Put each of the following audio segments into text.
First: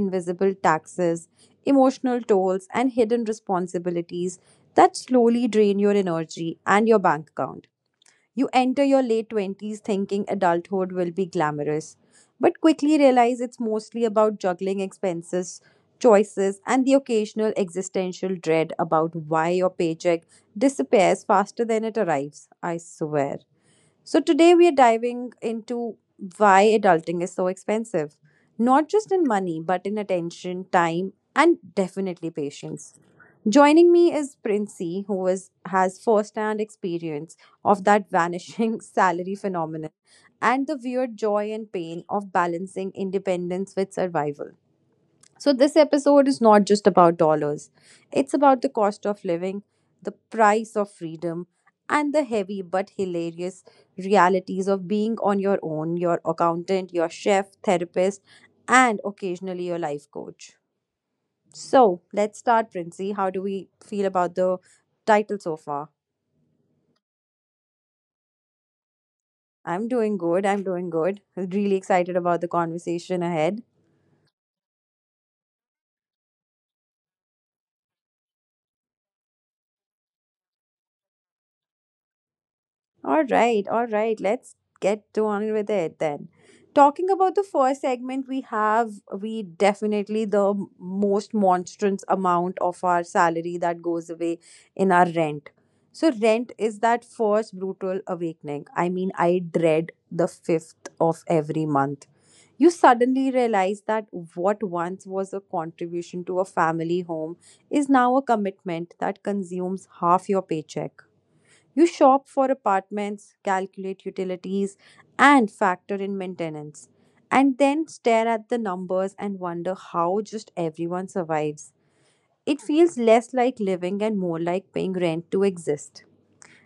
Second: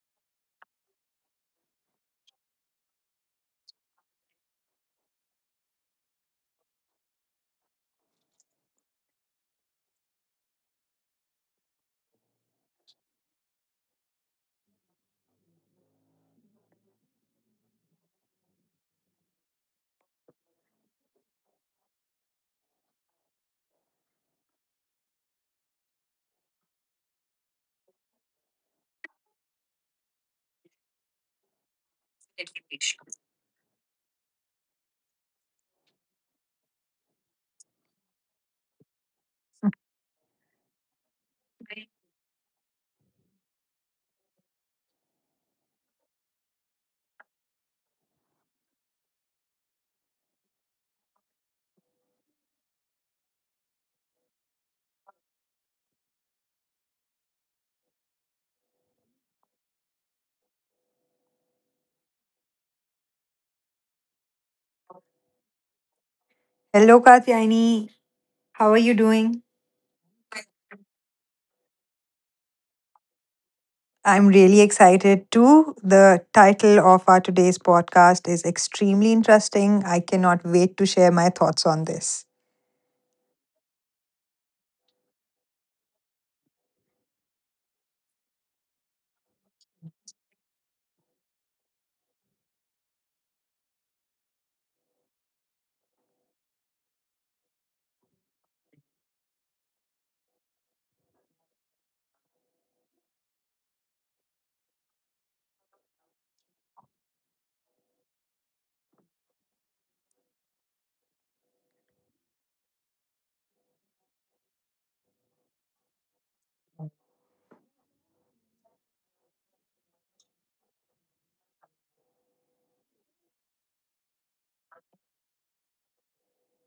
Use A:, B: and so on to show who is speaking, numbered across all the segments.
A: invisible taxes, emotional tolls, and hidden responsibilities that slowly drain your energy and your bank account. You enter your late 20s thinking adulthood will be glamorous, but quickly realize it's mostly about juggling expenses, choices, and the occasional existential dread about why your paycheck disappears faster than it arrives. I swear. So, today we are diving into why adulting is so expensive, not just in money, but in attention, time, and definitely patience. Joining me is Princey, has first-hand experience of that vanishing salary phenomenon and the weird joy and pain of balancing independence with survival. So this episode is not just about dollars. It's about the cost of living, the price of freedom, and the heavy but hilarious realities of being on your own, your accountant, your chef, therapist, and occasionally your life coach. So let's start, Princey. How do we feel about the title so far?
B: Hello, Katyayani. How are you doing?
A: I'm doing good. I'm doing good. Really excited about the conversation ahead.
B: I'm really excited too. The title of our today's podcast is extremely interesting. I cannot wait to share my thoughts on this.
A: All right, all right. Let's get to on with it then. Talking about the first segment, we definitely the most monstrous amount of our salary that goes away in our rent. So rent is that first brutal awakening. I mean, I dread the fifth of every month. You suddenly realize that what once was a contribution to a family home is now a commitment that consumes half your paycheck. You shop for apartments, calculate utilities, and factor in maintenance, and then stare at the numbers and wonder how just everyone survives. It feels less like living and more like paying rent to exist.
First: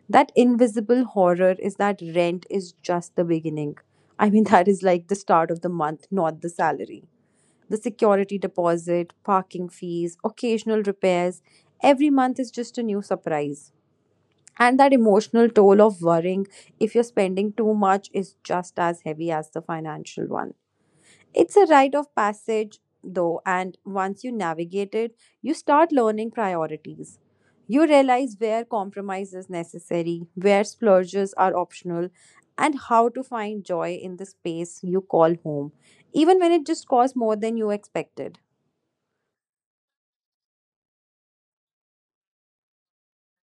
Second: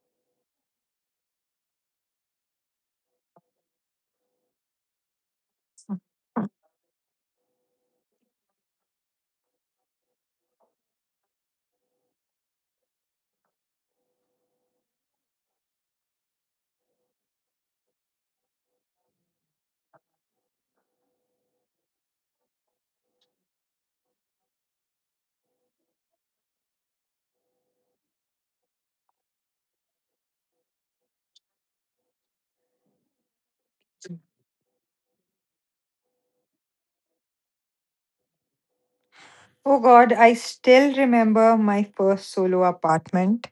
A: That invisible horror is that rent is just the beginning. I mean, that is like the start of the month, not the salary, the security deposit, parking fees, occasional repairs. Every month is just a new surprise. And that emotional toll of worrying if you're spending too much is just as heavy as the financial one. It's a rite of passage, though, and once you navigate it, you start learning priorities. You realize where compromise is necessary, where splurges are optional, and how to find joy in the space you call home, even when it just costs more than you expected.
B: Oh God, I still remember my first solo apartment.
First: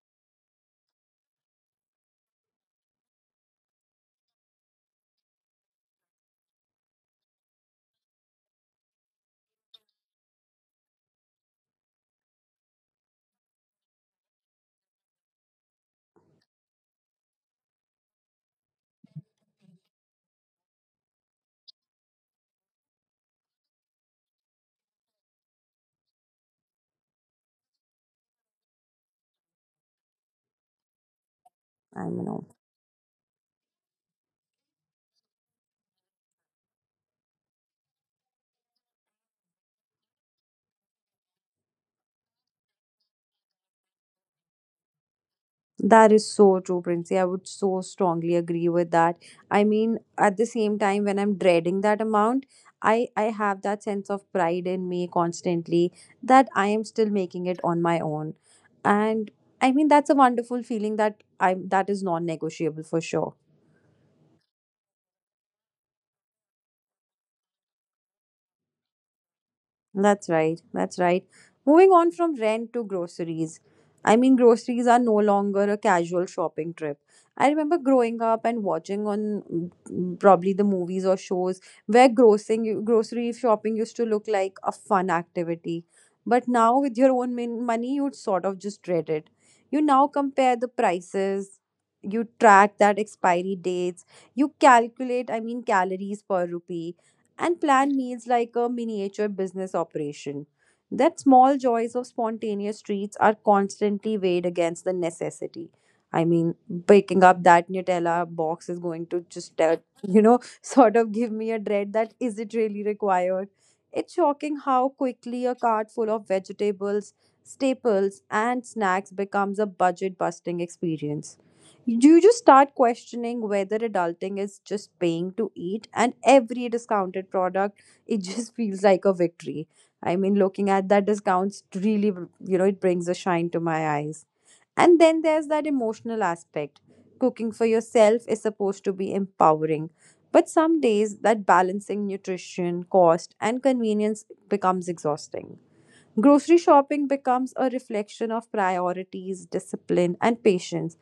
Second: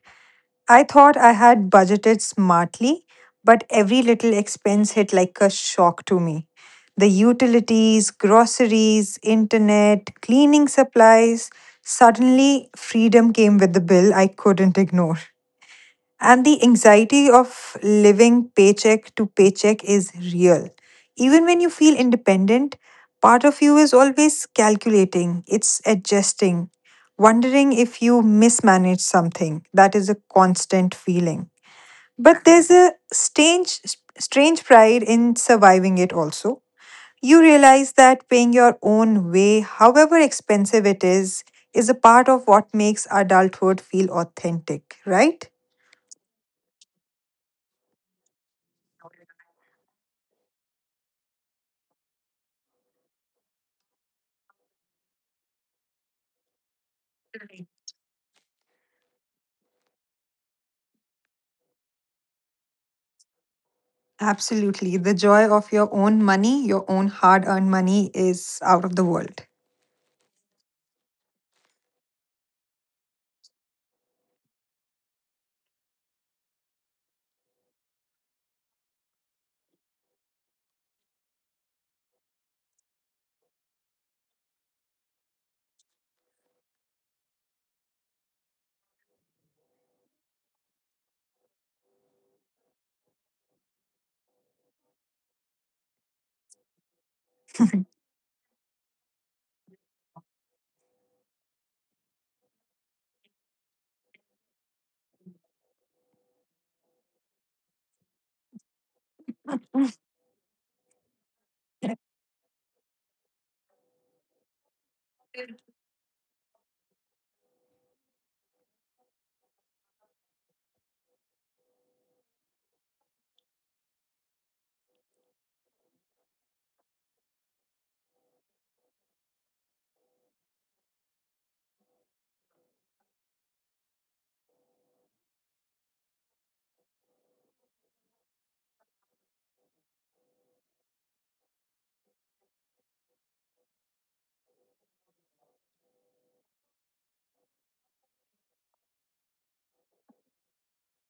B: I thought I had budgeted smartly, but every little expense hit like a shock to me. The utilities, groceries, internet, cleaning supplies. Suddenly, freedom came with the bill I couldn't ignore. And the anxiety of living paycheck to paycheck is real. Even when you feel independent, part of you is always calculating, it's adjusting, wondering if you mismanage something. That is a constant feeling.
A: I
B: But
A: know.
B: there's a strange, strange pride in surviving it also. You realize that paying your own way, however expensive it is a part of what makes adulthood feel authentic, right?
A: That is so true, Princey. I would so strongly agree with that. I mean, at the same time, when I'm dreading that amount, I have that sense of pride in me constantly that I am still making it on my own. And I mean, that's a wonderful feeling that is non-negotiable for sure.
B: Absolutely. The joy of your own money, your own hard earned money, is out of the world.
A: That's right. That's right. Moving on from rent to groceries. I mean, groceries are no longer a casual shopping trip. I remember growing up and watching on probably the movies or shows where grossing grocery shopping used to look like a fun activity. But now with your own money, you'd sort of just dread it. You now compare the prices, you track that expiry dates, you calculate, I mean, calories per rupee and plan meals like a miniature business operation. That small joys of spontaneous treats are constantly weighed against the necessity. I mean, picking up that Nutella box is going to just, sort of give me a dread that is it really required? It's shocking how quickly a cart full of vegetables, staples, and snacks becomes a budget busting experience. You just start questioning whether adulting is just paying to eat, and every discounted product, it just feels like a victory. I mean, looking at that discounts, really, it brings a shine to my eyes. And then there's that emotional aspect. Cooking for yourself is supposed to be empowering. But some days, that balancing nutrition, cost, and convenience becomes exhausting. Grocery shopping becomes a reflection of priorities, discipline, and patience.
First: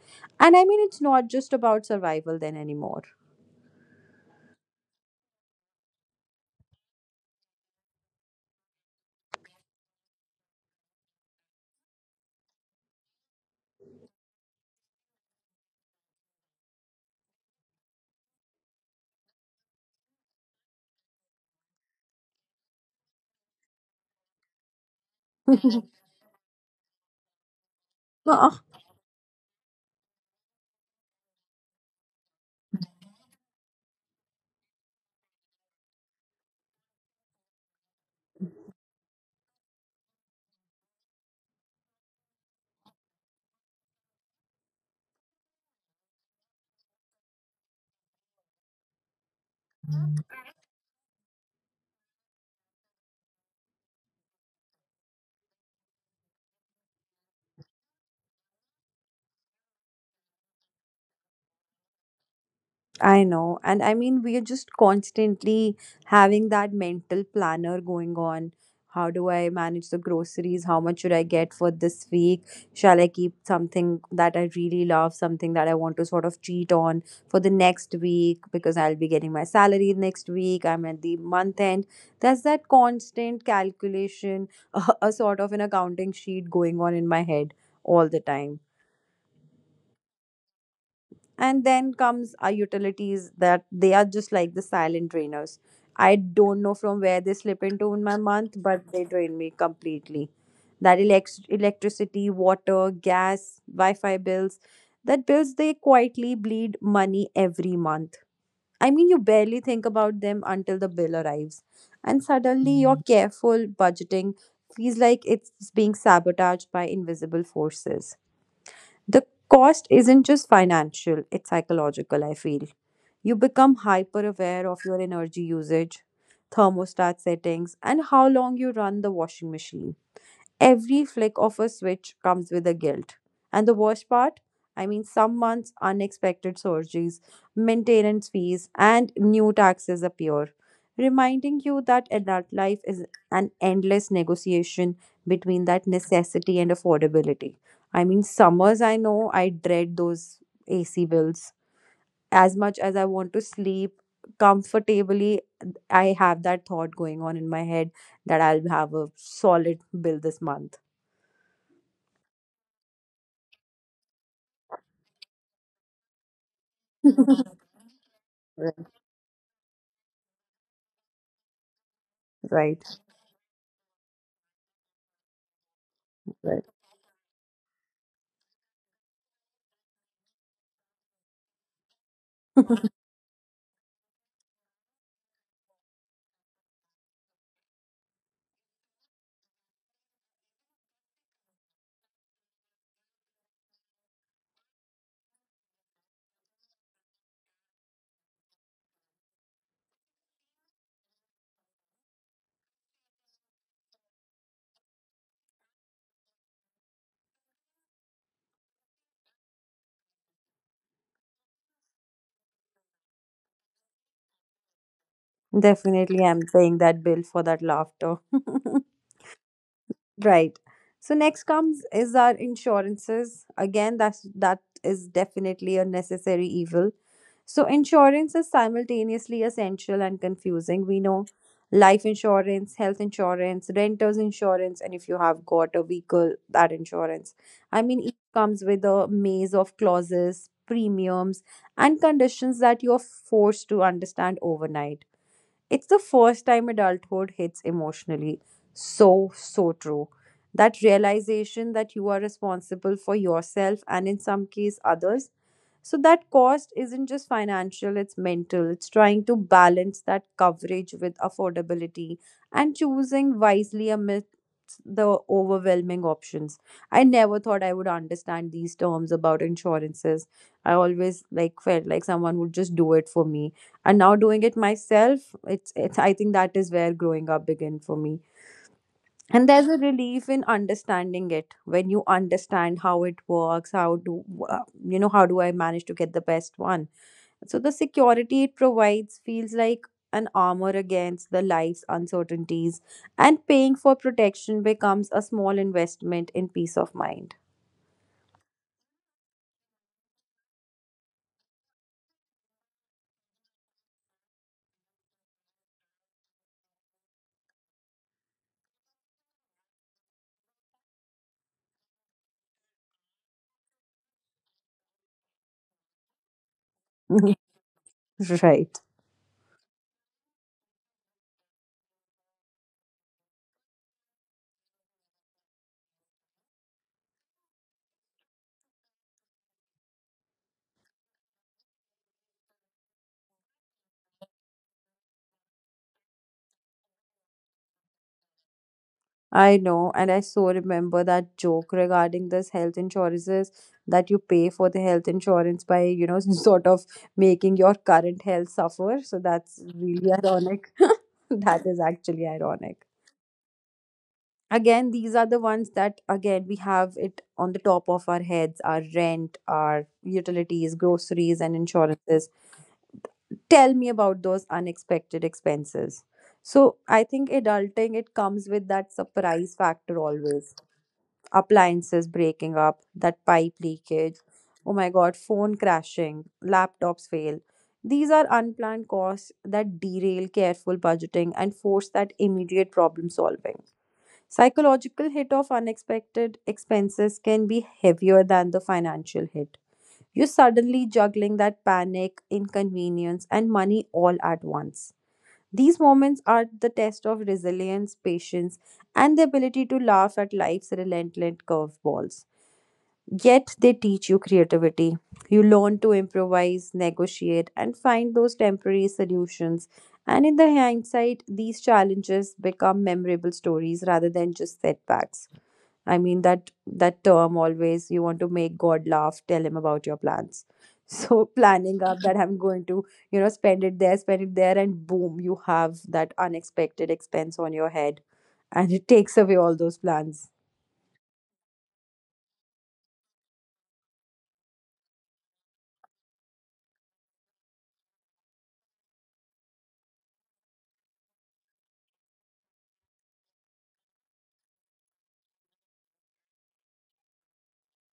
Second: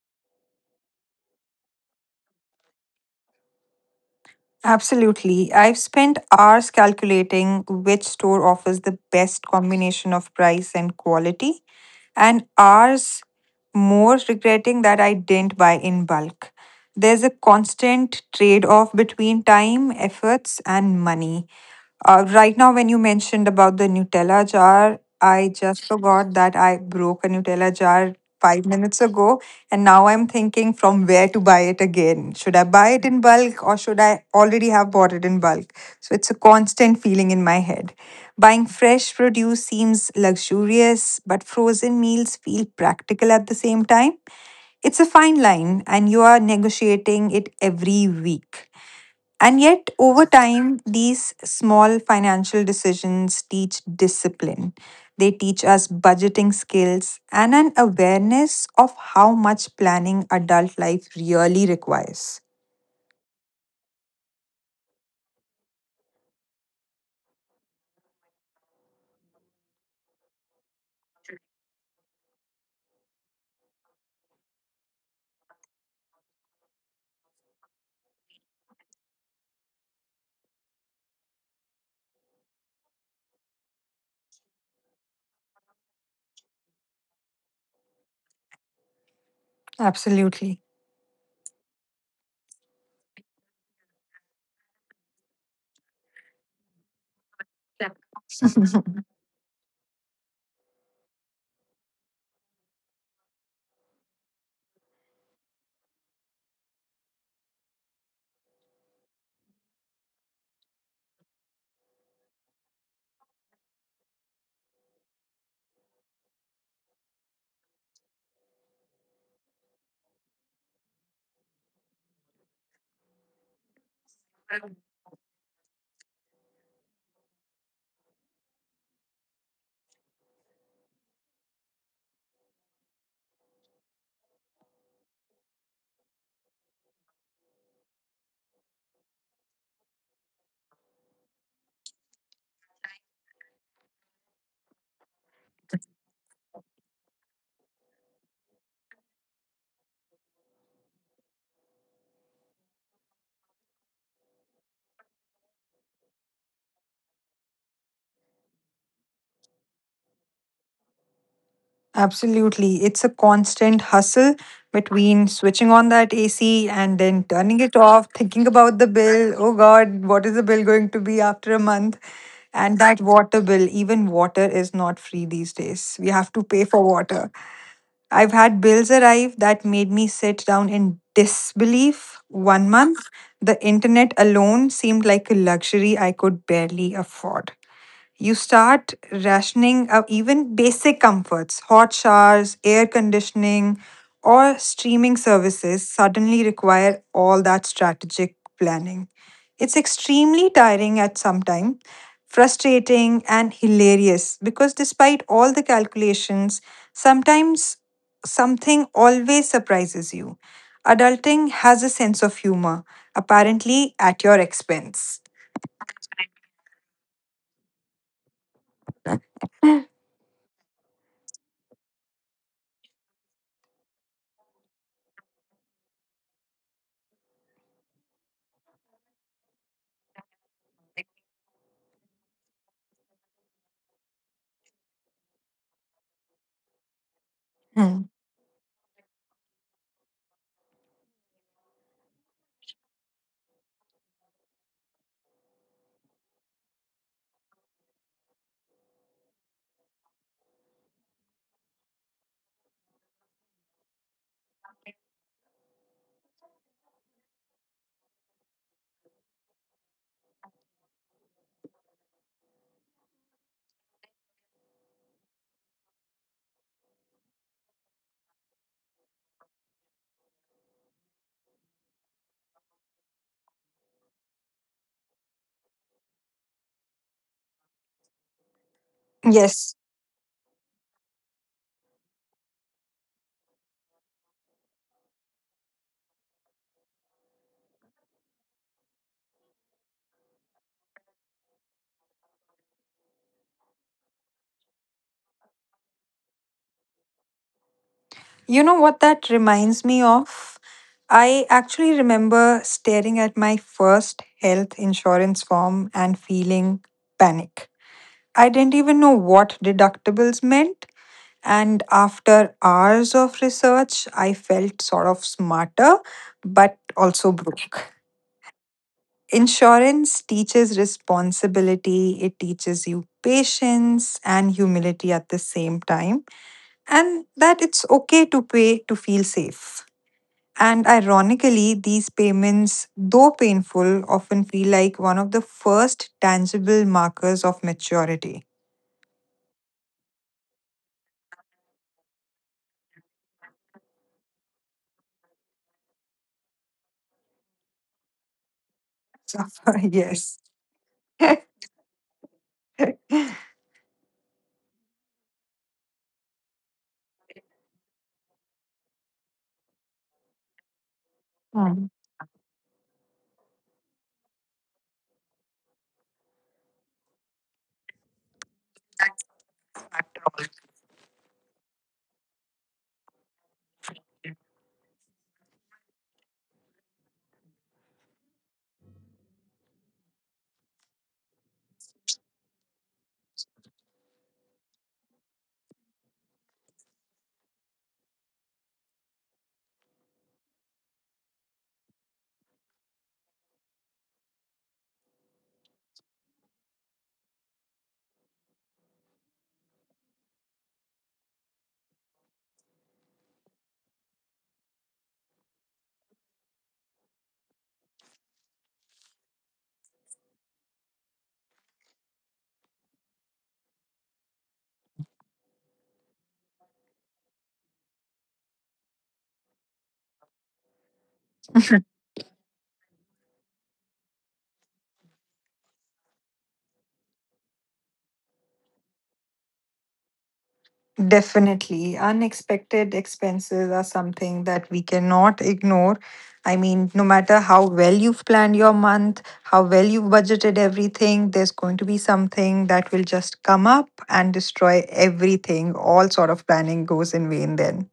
A: And I mean, it's not just about survival then anymore.
B: Absolutely. I've spent hours calculating which store offers the best combination of price and quality, and hours more regretting that I didn't buy in bulk. There's a constant trade off between time, efforts, and money. Right now, when you mentioned about the Nutella jar, I just forgot that I broke a Nutella jar five minutes ago. And now I'm thinking from where to buy it again. Should I buy it in bulk or should I already have bought it in bulk? So it's a constant feeling in my head. Buying fresh produce seems luxurious, but frozen meals feel practical at the same time. It's a fine line, and you are negotiating it every week. And yet, over time, these small financial decisions teach discipline. They teach us budgeting skills and an awareness of how much planning adult life really requires.
A: I know. And I mean, we are just constantly having that mental planner going on. How do I manage the groceries? How much should I get for this week? Shall I keep something that I really love, something that I want to sort of cheat on for the next week because I'll be getting my salary next week? I'm at the month end. There's that constant calculation, a sort of an accounting sheet going on in my head all the time.
B: Absolutely.
A: And then comes our utilities, that they are just like the silent drainers. I don't know from where they slip into in my month, but they drain me completely. That electricity, water, gas, wi-fi bills, that bills, they quietly bleed money every month. I mean, you barely think about them until the bill arrives, and suddenly your careful budgeting feels like it's being sabotaged by invisible forces. The cost isn't just financial, it's psychological, I feel. You become hyper aware of your energy usage, thermostat settings, and how long you run the washing machine. Every flick of a switch comes with a guilt. And the worst part? I mean, some months unexpected surgeries, maintenance fees, and new taxes appear, reminding you that adult life is an endless negotiation between that necessity and affordability. I mean, summers, I know I dread those AC bills. As much as I want to sleep comfortably, I have that thought going on in my head that I'll have a solid bill this month.
B: Absolutely. It's a constant hustle between switching on that AC and then turning it off, thinking
A: Right,
B: about the bill. Oh God, what is the bill going to be after a month? And
A: right,
B: that water bill, even water is not free these days. We have to pay for water. I've had bills arrive that made me sit down in disbelief one month. The internet alone seemed like a luxury I could barely afford. You start rationing out even basic comforts. Hot showers, air conditioning, or streaming services suddenly require all that strategic planning. It's extremely tiring at some time, frustrating and hilarious, because despite all the calculations, sometimes something always surprises you. Adulting has a sense of humor, apparently at your expense.
A: definitely, I'm paying that bill for that laughter. Right. So next comes is our insurances. Again, that's that is definitely a necessary evil. So insurance is simultaneously essential and confusing. We know life insurance, health insurance, renters insurance, and if you have got a vehicle, that insurance. I mean,
B: Hmm.
A: it comes with a maze of clauses, premiums, and conditions that you're forced to understand overnight. It's the first time adulthood hits emotionally. So, so true. That realization that you are responsible for yourself and in some case others, so that cost isn't just financial, it's mental. It's trying to balance that coverage with affordability and choosing wisely amidst the overwhelming options. I never thought I would understand these terms about insurances. I always like felt like someone would just do it for me. And now doing it myself, it's I think that is where growing up began for me. And there's a
B: Yes.
A: relief in understanding it when you understand how it works, how do how do I manage to get the best one. So the security it provides feels like an armor against the life's uncertainties, and paying for protection becomes a small investment in peace of mind.
B: You know what that reminds me of? I actually remember staring at my first health insurance form and feeling panic. I didn't even know what deductibles meant. And after hours of research, I felt sort of smarter, but also broke.
A: Right.
B: Insurance teaches responsibility, it teaches you patience and humility at the same time, and that it's okay to pay to feel safe. And ironically, these payments, though painful, often feel like one of the first tangible markers of maturity.
A: I know, and I so remember that joke regarding this health insurances, that you pay for the health insurance by, sort of making your current health suffer. So
B: So,
A: that's really
B: yes.
A: ironic. That is actually ironic. Again, these are the ones that, again, we have it on the top of our heads, our rent, our utilities, groceries, and
B: Mm.
A: insurances. Tell me about those unexpected expenses. So I think adulting, it comes with that surprise factor always. Appliances breaking up, that pipe leakage, oh my god, phone crashing, laptops fail. These are unplanned costs that derail careful budgeting and force that immediate problem solving. Psychological hit of unexpected expenses can be heavier than the financial hit. You're suddenly juggling that panic, inconvenience, and money all at once. These moments are the test of resilience, patience, and the ability to laugh at life's relentless curveballs. Yet they teach you creativity. You learn to improvise, negotiate, and find those temporary solutions. And in the hindsight, these challenges become memorable stories rather than just setbacks. I mean that term, always you want to make God laugh, tell him about your plans. So planning up that I'm going to, spend it there, and boom, you have that unexpected expense on your head. And it takes away all those plans.
B: Definitely. Unexpected expenses are something that we cannot ignore. I mean, no matter how well you've planned your month, how well you've budgeted everything, there's going to be something that will just come up and destroy everything. All sort of planning goes in vain then.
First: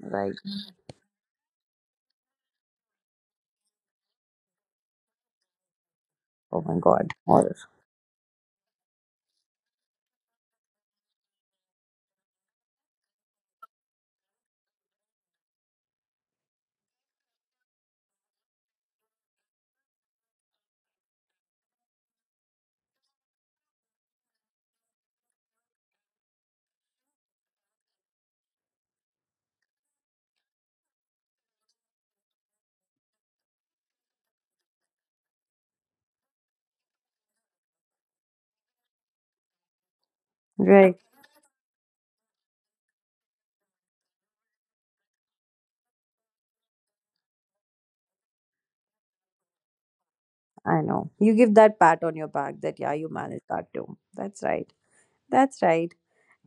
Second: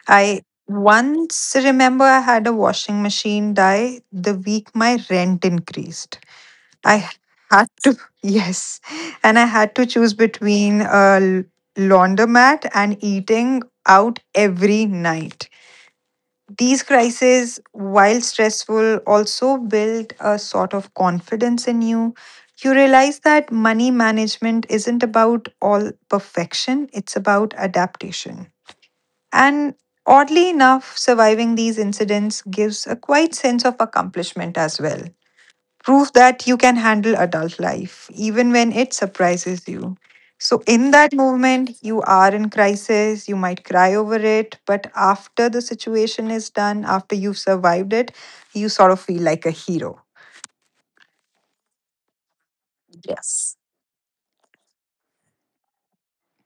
A: Right.
B: I once remember I had a washing machine die the week my rent increased.
A: Oh my
B: I
A: God. Or
B: had to, yes, and I had to choose between a laundromat and eating out every night. These crises, while stressful, also build a sort of confidence in you. You realize that money management isn't about all perfection, it's about adaptation. And oddly enough, surviving these incidents gives a quite sense of accomplishment as well. Proof that you can handle adult life, even when it surprises you. So, in
A: right.
B: that moment, you are in crisis, you might cry over it, but after the situation is done, after you've survived it, you sort of feel like a hero.
A: I know. You give that pat on your back that yeah, you managed that too. That's right. That's right.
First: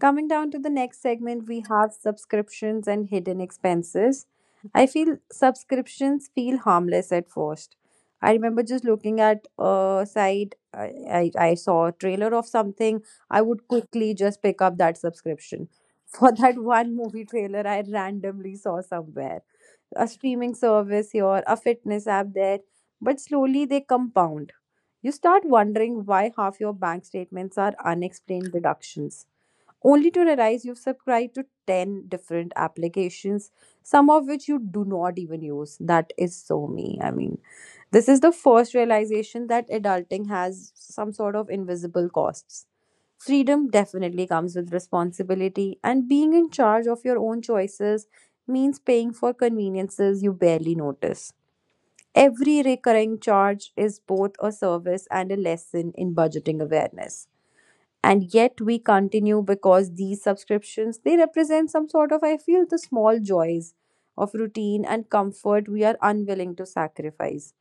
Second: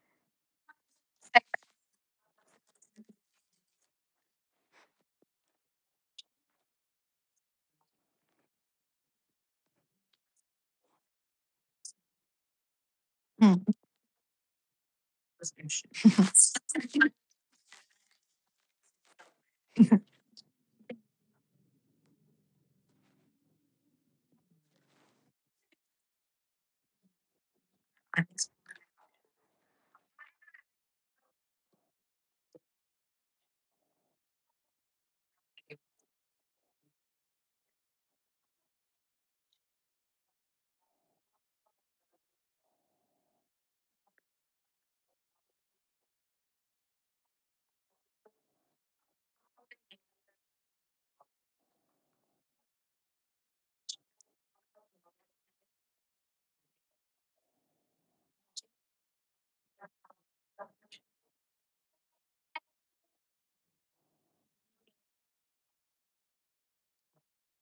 A: Coming down to the next segment, we have subscriptions and hidden expenses. I feel subscriptions feel harmless at first. I remember just looking at a site, I saw a trailer of something, I
B: Hmm.
A: would quickly just pick up that subscription. For that one movie trailer I randomly saw somewhere, a streaming service here, a fitness app there, but slowly they compound. You start wondering why half your bank statements are unexplained deductions only to realize you've subscribed to 10 different applications, some of which you do not even use. That is so me. I mean, this is the first realization that adulting has some sort of invisible costs. Freedom definitely comes with responsibility, and being in charge of your own choices means paying for conveniences you barely notice. Every recurring charge is both a service and a lesson in budgeting awareness, and yet we continue because these subscriptions, they represent some sort of, I feel, the small joys of routine and comfort we are unwilling to sacrifice.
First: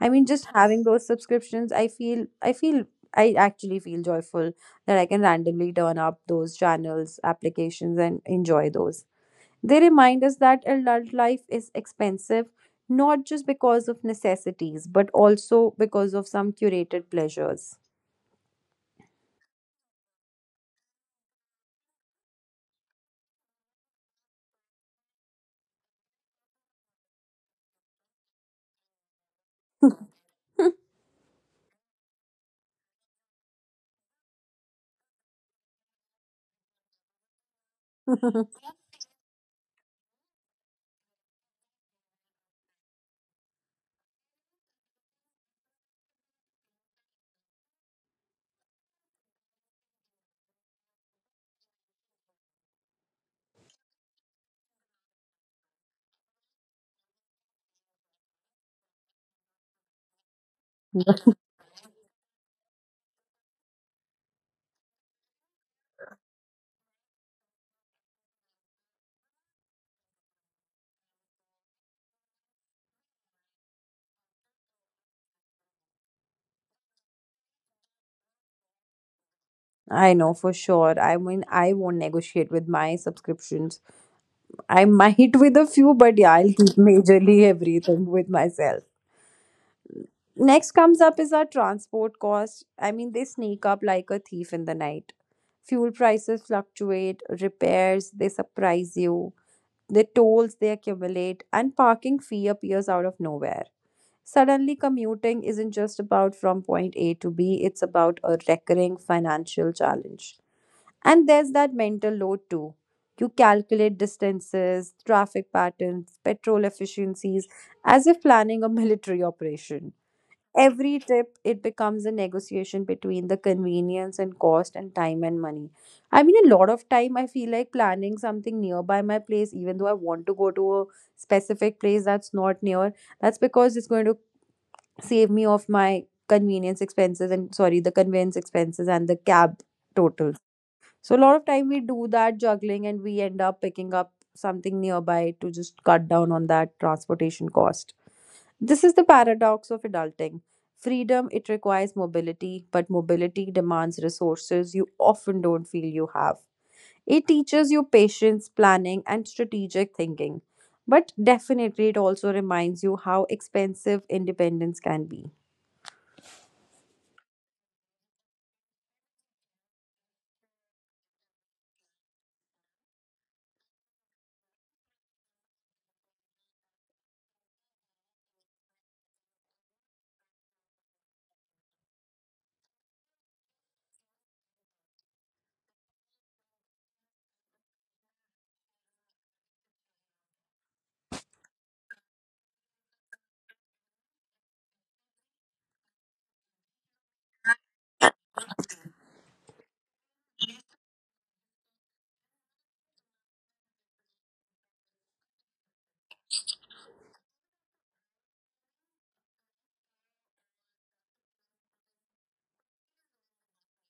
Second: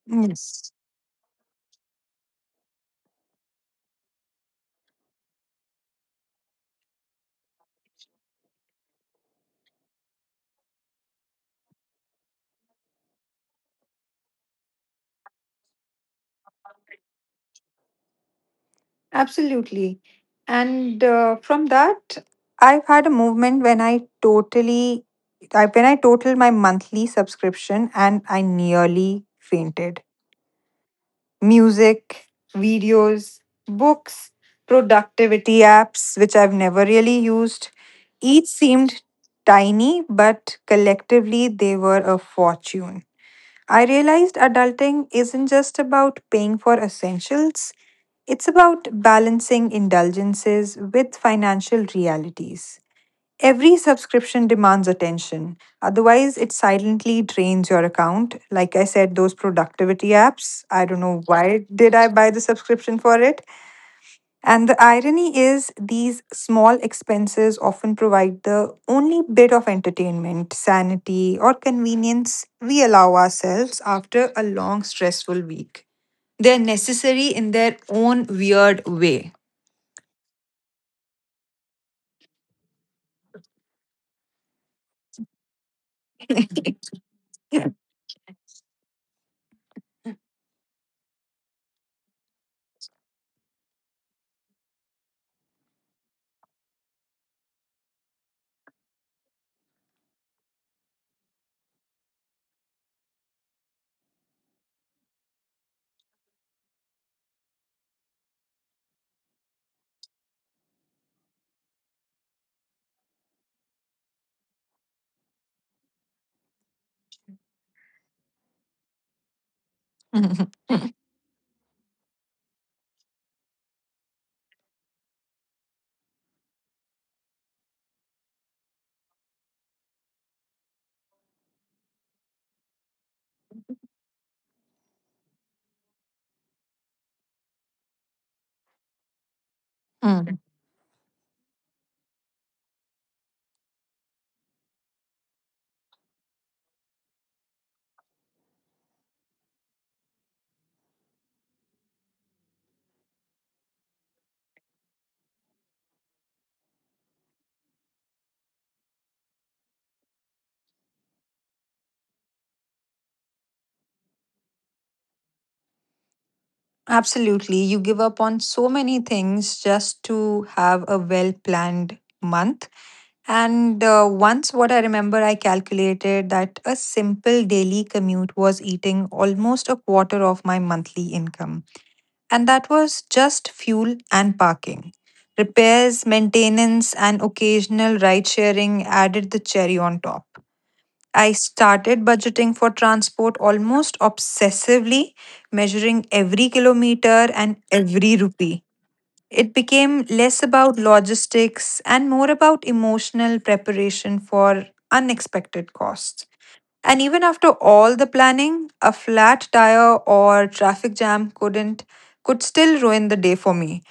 A: I mean,
B: Hmm.
A: just having those subscriptions, I actually feel joyful that I can randomly turn up those channels, applications, and enjoy those. They remind us that adult life is expensive, not just because of necessities but also because of some curated pleasures.
B: Absolutely. And from that, I've had a movement when when I totaled my monthly subscription and I nearly fainted. Music, videos, books, productivity apps, which I've never really used, each seemed tiny, but collectively they were a fortune. I realized adulting isn't just about paying for essentials, it's about balancing indulgences with financial realities. Every subscription demands attention, otherwise, it silently drains your account. Like I said, those productivity apps, I don't know why did I buy the subscription for it. And the irony is, these small expenses often provide the only bit of entertainment, sanity, or convenience we allow ourselves after a long, stressful week. They're necessary in their own weird way.
A: I know for sure. I mean, I won't negotiate with my subscriptions. I might with a few, but yeah, I'll keep majorly everything with myself. Next comes up is our transport costs. I mean, they sneak up like a thief in the night. Fuel prices fluctuate, repairs, they surprise you, the tolls they accumulate, and parking fee appears out of nowhere. Suddenly, commuting isn't just about from point A to B, it's about a recurring financial challenge. And there's that mental load too. You calculate distances, traffic patterns, petrol efficiencies, as if planning a military operation. Every trip, it becomes a negotiation between the convenience and cost and time and money. I mean, a lot of time I feel like planning something nearby my place, even though I want to go to a specific place that's not near, that's because it's going to save me of my convenience expenses and, sorry, the conveyance expenses and the cab total.
B: Mm.
A: So a lot of time we do that juggling and we end up picking up something nearby to just cut down on that transportation cost. This is the paradox of adulting. Freedom, it requires mobility, but mobility demands resources you often don't feel you have. It teaches you patience, planning, and strategic thinking. But definitely it also reminds you how expensive independence can be.
B: Absolutely. You give up on so many things just to have a well planned month. And once, what I remember, I calculated that a simple daily commute was eating almost a quarter of my monthly income. And that was just fuel and parking. Repairs, maintenance, and occasional ride sharing added the cherry on top. I started budgeting for transport almost obsessively, measuring every kilometer and every rupee. It became less about logistics and more about emotional preparation for unexpected costs. And even after all the planning, a flat tire or traffic jam couldn't could still ruin the day for me.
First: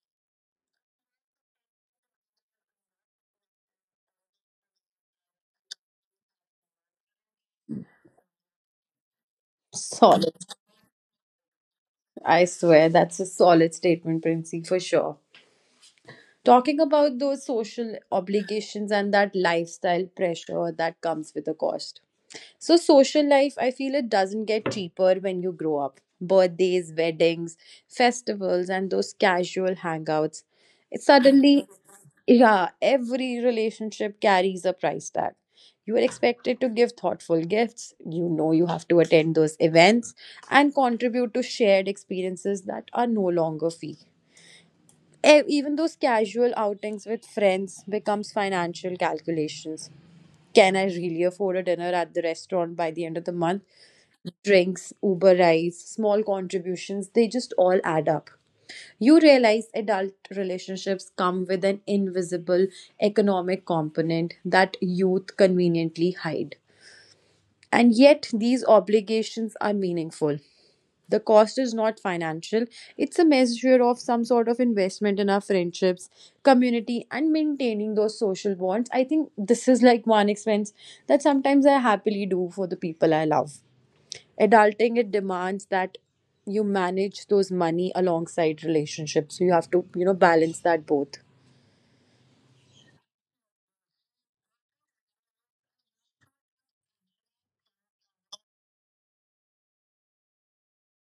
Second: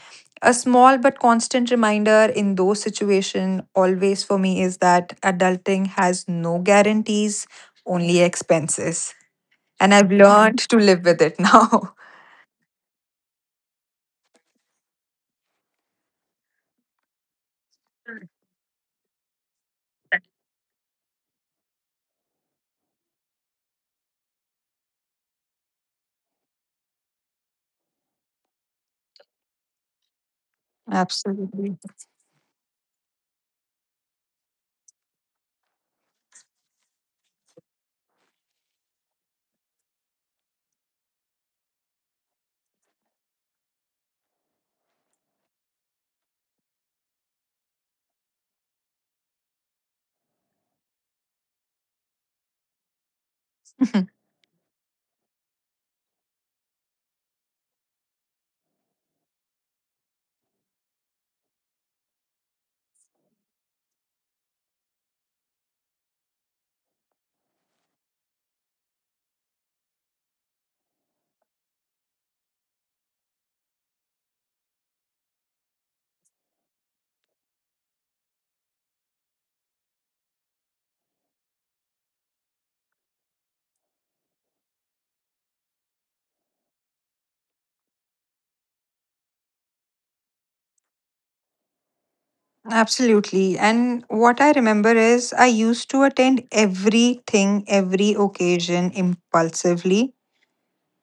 B: A small but constant reminder in those situations always for me is that adulting has no guarantees, only expenses. And I've
A: Solid.
B: learned to live with it now.
A: I swear, that's a solid statement, Princy, for sure. Talking about those social obligations and that lifestyle pressure that comes with a cost. So, social life, I feel it doesn't get cheaper when you grow up. Birthdays, weddings, festivals, and those casual hangouts. It suddenly,
B: Absolutely.
A: yeah, every relationship carries a price tag. You are expected to give thoughtful gifts. You know, you have to attend those events and contribute to shared experiences that are no longer free. Even those casual outings with friends becomes financial calculations. Can I really afford a dinner at the restaurant by the end of the month? Drinks, Uber rides, small contributions, they just all add up. You realize adult relationships come with an invisible economic component that youth conveniently hide. And yet, these obligations are meaningful. The cost is not financial, it's a measure of some sort of investment in our friendships, community, and maintaining those social bonds. I think this is like one expense that sometimes I happily do for the people I love. Adulting, it demands that you manage those money alongside relationships. So you have to, you know, balance that both.
B: Absolutely. And what I remember is I used to attend everything, every occasion impulsively.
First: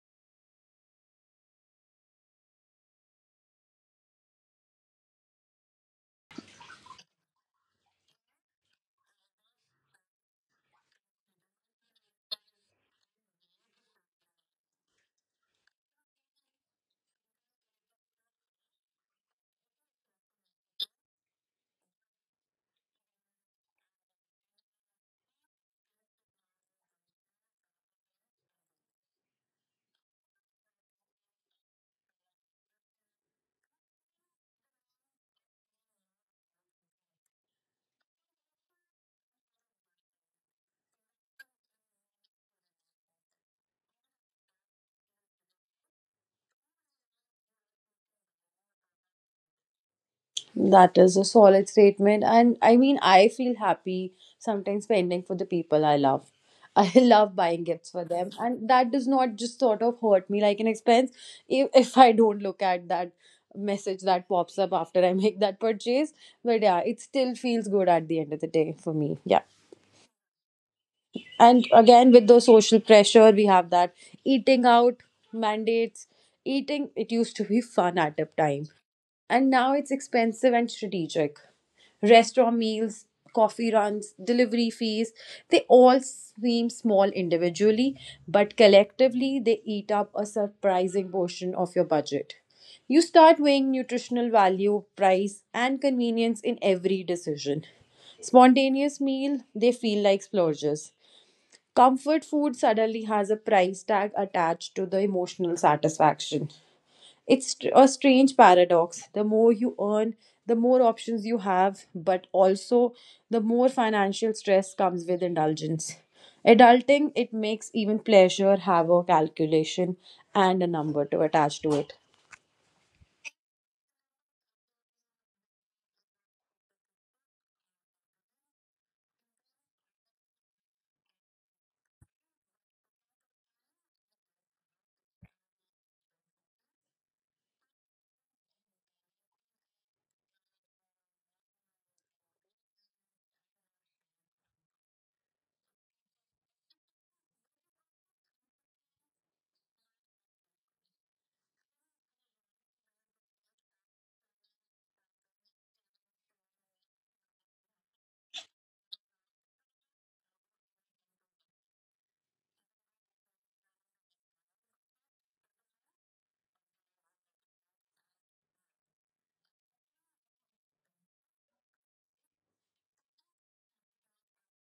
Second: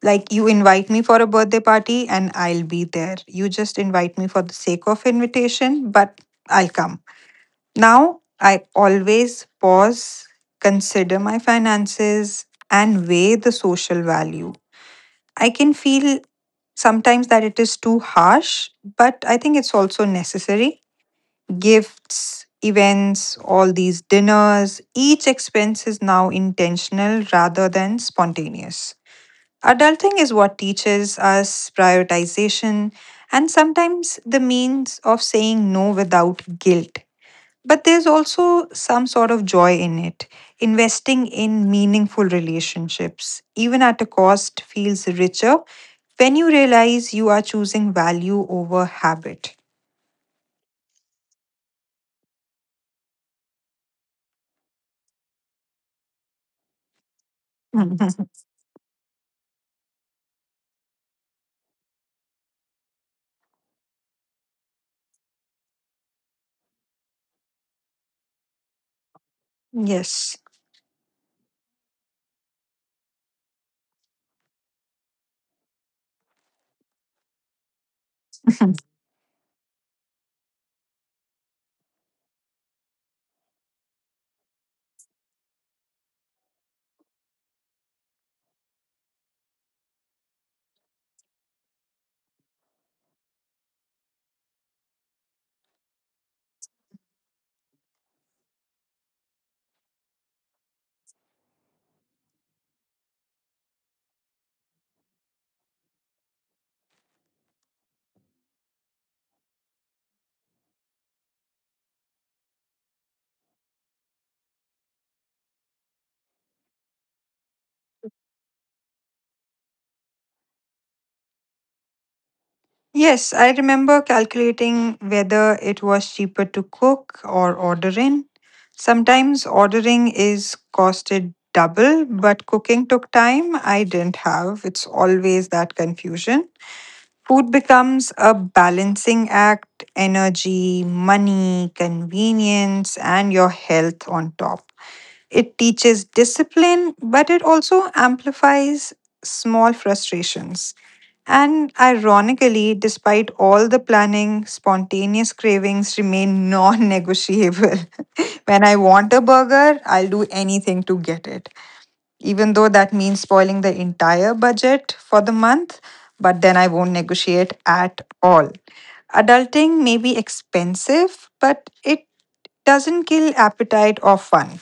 B: Like you invite me for a birthday party and I'll be there. You just invite me for the sake of invitation, but I'll come. Now I always pause, consider my finances, and weigh the social value. I can feel sometimes that it is too harsh, but I think it's also necessary. Gifts, events, all these dinners, each expense is now intentional rather than spontaneous. Adulting is what teaches us prioritization and sometimes the means of saying no without guilt. But there's also some sort of joy in it. Investing in meaningful relationships, even at a cost, feels richer when you realize you are choosing value over habit.
A: That is a solid statement. And I mean, I feel happy sometimes spending for the people I love. I love buying gifts for them. And that does not just sort of hurt me like an expense if I don't look at that message that pops up after I make that purchase. But yeah, it still feels good at the end of the day for me. Yeah.
B: Yes.
A: And again, with the social pressure we have that eating out mandates, eating, it used to be fun at a time, and now it's expensive and strategic. Restaurant meals, coffee runs, delivery fees, they all seem small individually, but collectively they eat up a surprising portion of your budget. You start weighing nutritional value, price, and convenience in every decision. Spontaneous meal, they feel like splurges. Comfort food suddenly has a price tag attached to the emotional satisfaction. A strange paradox. The more you earn, the more options you have, but also the more financial stress comes with indulgence. Adulting, it makes even pleasure have a calculation and a number to attach to it.
B: Yes, I remember calculating whether it was cheaper to cook or order in. Sometimes ordering is costed double, but cooking took time I didn't have. It's always that confusion. Food becomes a balancing act, energy, money, convenience, and your health on top. It teaches discipline, but it also amplifies small frustrations. And ironically, despite all the planning, spontaneous cravings remain non negotiable. When I want a burger, I'll do anything to get it, even though that means spoiling the entire budget for the month, but then I won't negotiate at all. Adulting may be expensive, but it doesn't kill appetite or fun.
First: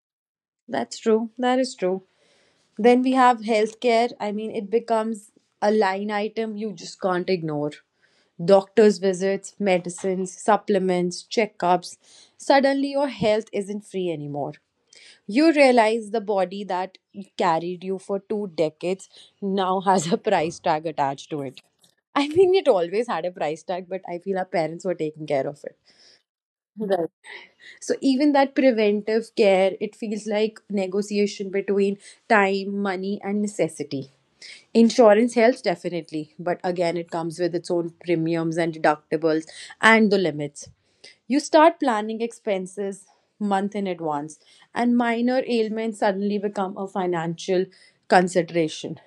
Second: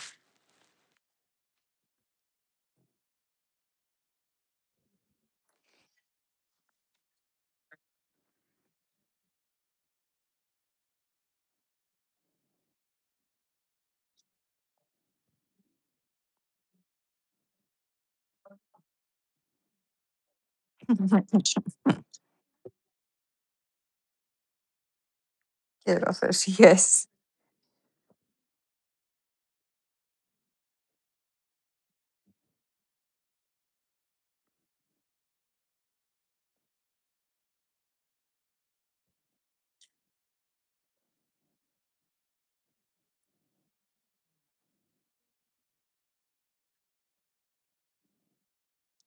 A: That's true. That is true. Then we have healthcare. I mean, it becomes a line item you just can't ignore. Doctor's visits, medicines, supplements, checkups. Suddenly, your health isn't free anymore. You realize the body that carried you for two decades now has a price tag attached to it. I mean, it always had a price tag, but I feel our parents were taking care of it.
B: Care of us. Yes.
A: Right. So even that preventive care, it feels like negotiation between time, money, and necessity. Insurance helps, definitely, but again it comes with its own premiums and deductibles and the limits. You start planning expenses month in advance, and minor ailments suddenly become a financial consideration.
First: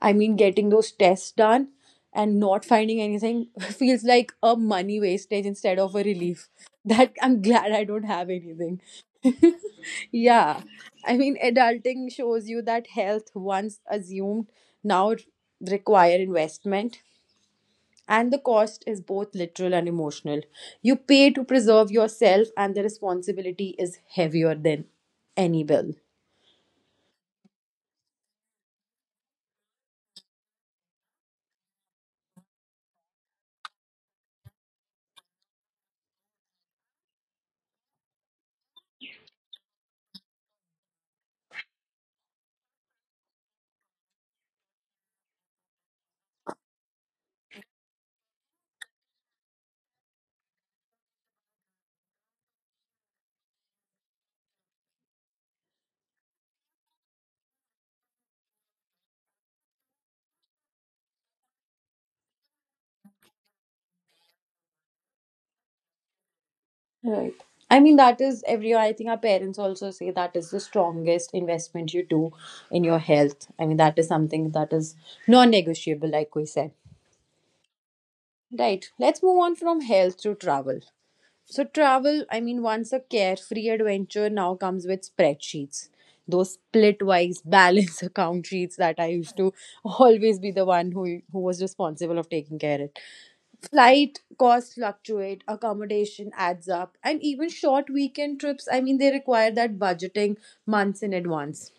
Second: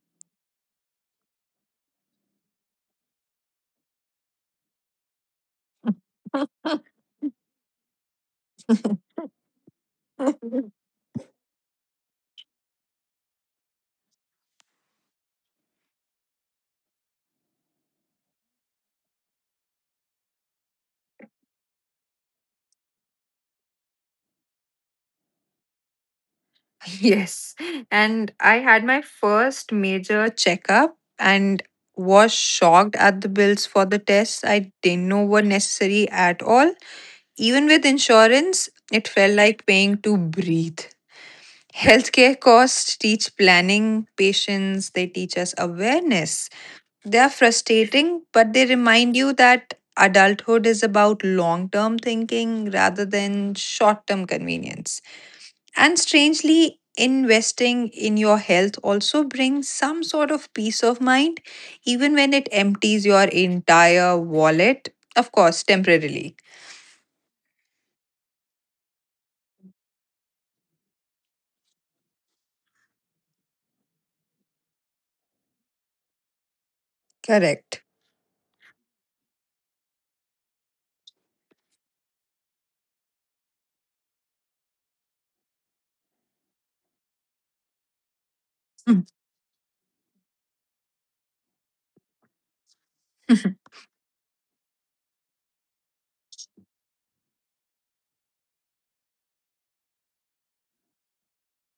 A: I mean, getting those tests done and not finding anything feels like a money wastage instead of a relief. That I'm glad I don't have anything. Yeah. I mean, adulting shows you that health, once assumed, now require investment. And the cost is both literal and emotional. You pay to preserve yourself, and the responsibility is heavier than any bill.
B: Yes. And I had my first major checkup and was shocked at the bills for the tests I didn't know were necessary at all. Even with insurance, it felt like paying to breathe. Healthcare costs teach planning, patience, they teach us awareness. They are frustrating, but they remind you that adulthood is about long term thinking rather than short term convenience. And strangely, investing in your health also brings some sort of peace of mind, even when it empties your entire wallet, of course, temporarily.
A: Right. I mean, that is every, I think our parents also say that is the strongest investment you do in your health. I mean, that is something that is non negotiable, like we said.
B: Correct.
A: Right. Let's move on from health to travel. So travel, I mean, once a carefree adventure, now comes with spreadsheets. Those split-wise balance account sheets that
B: Mm.
A: I used to always be the one who was responsible of taking care of it. Flight costs fluctuate, accommodation adds up, and even short weekend trips, I mean, they require that budgeting months in advance.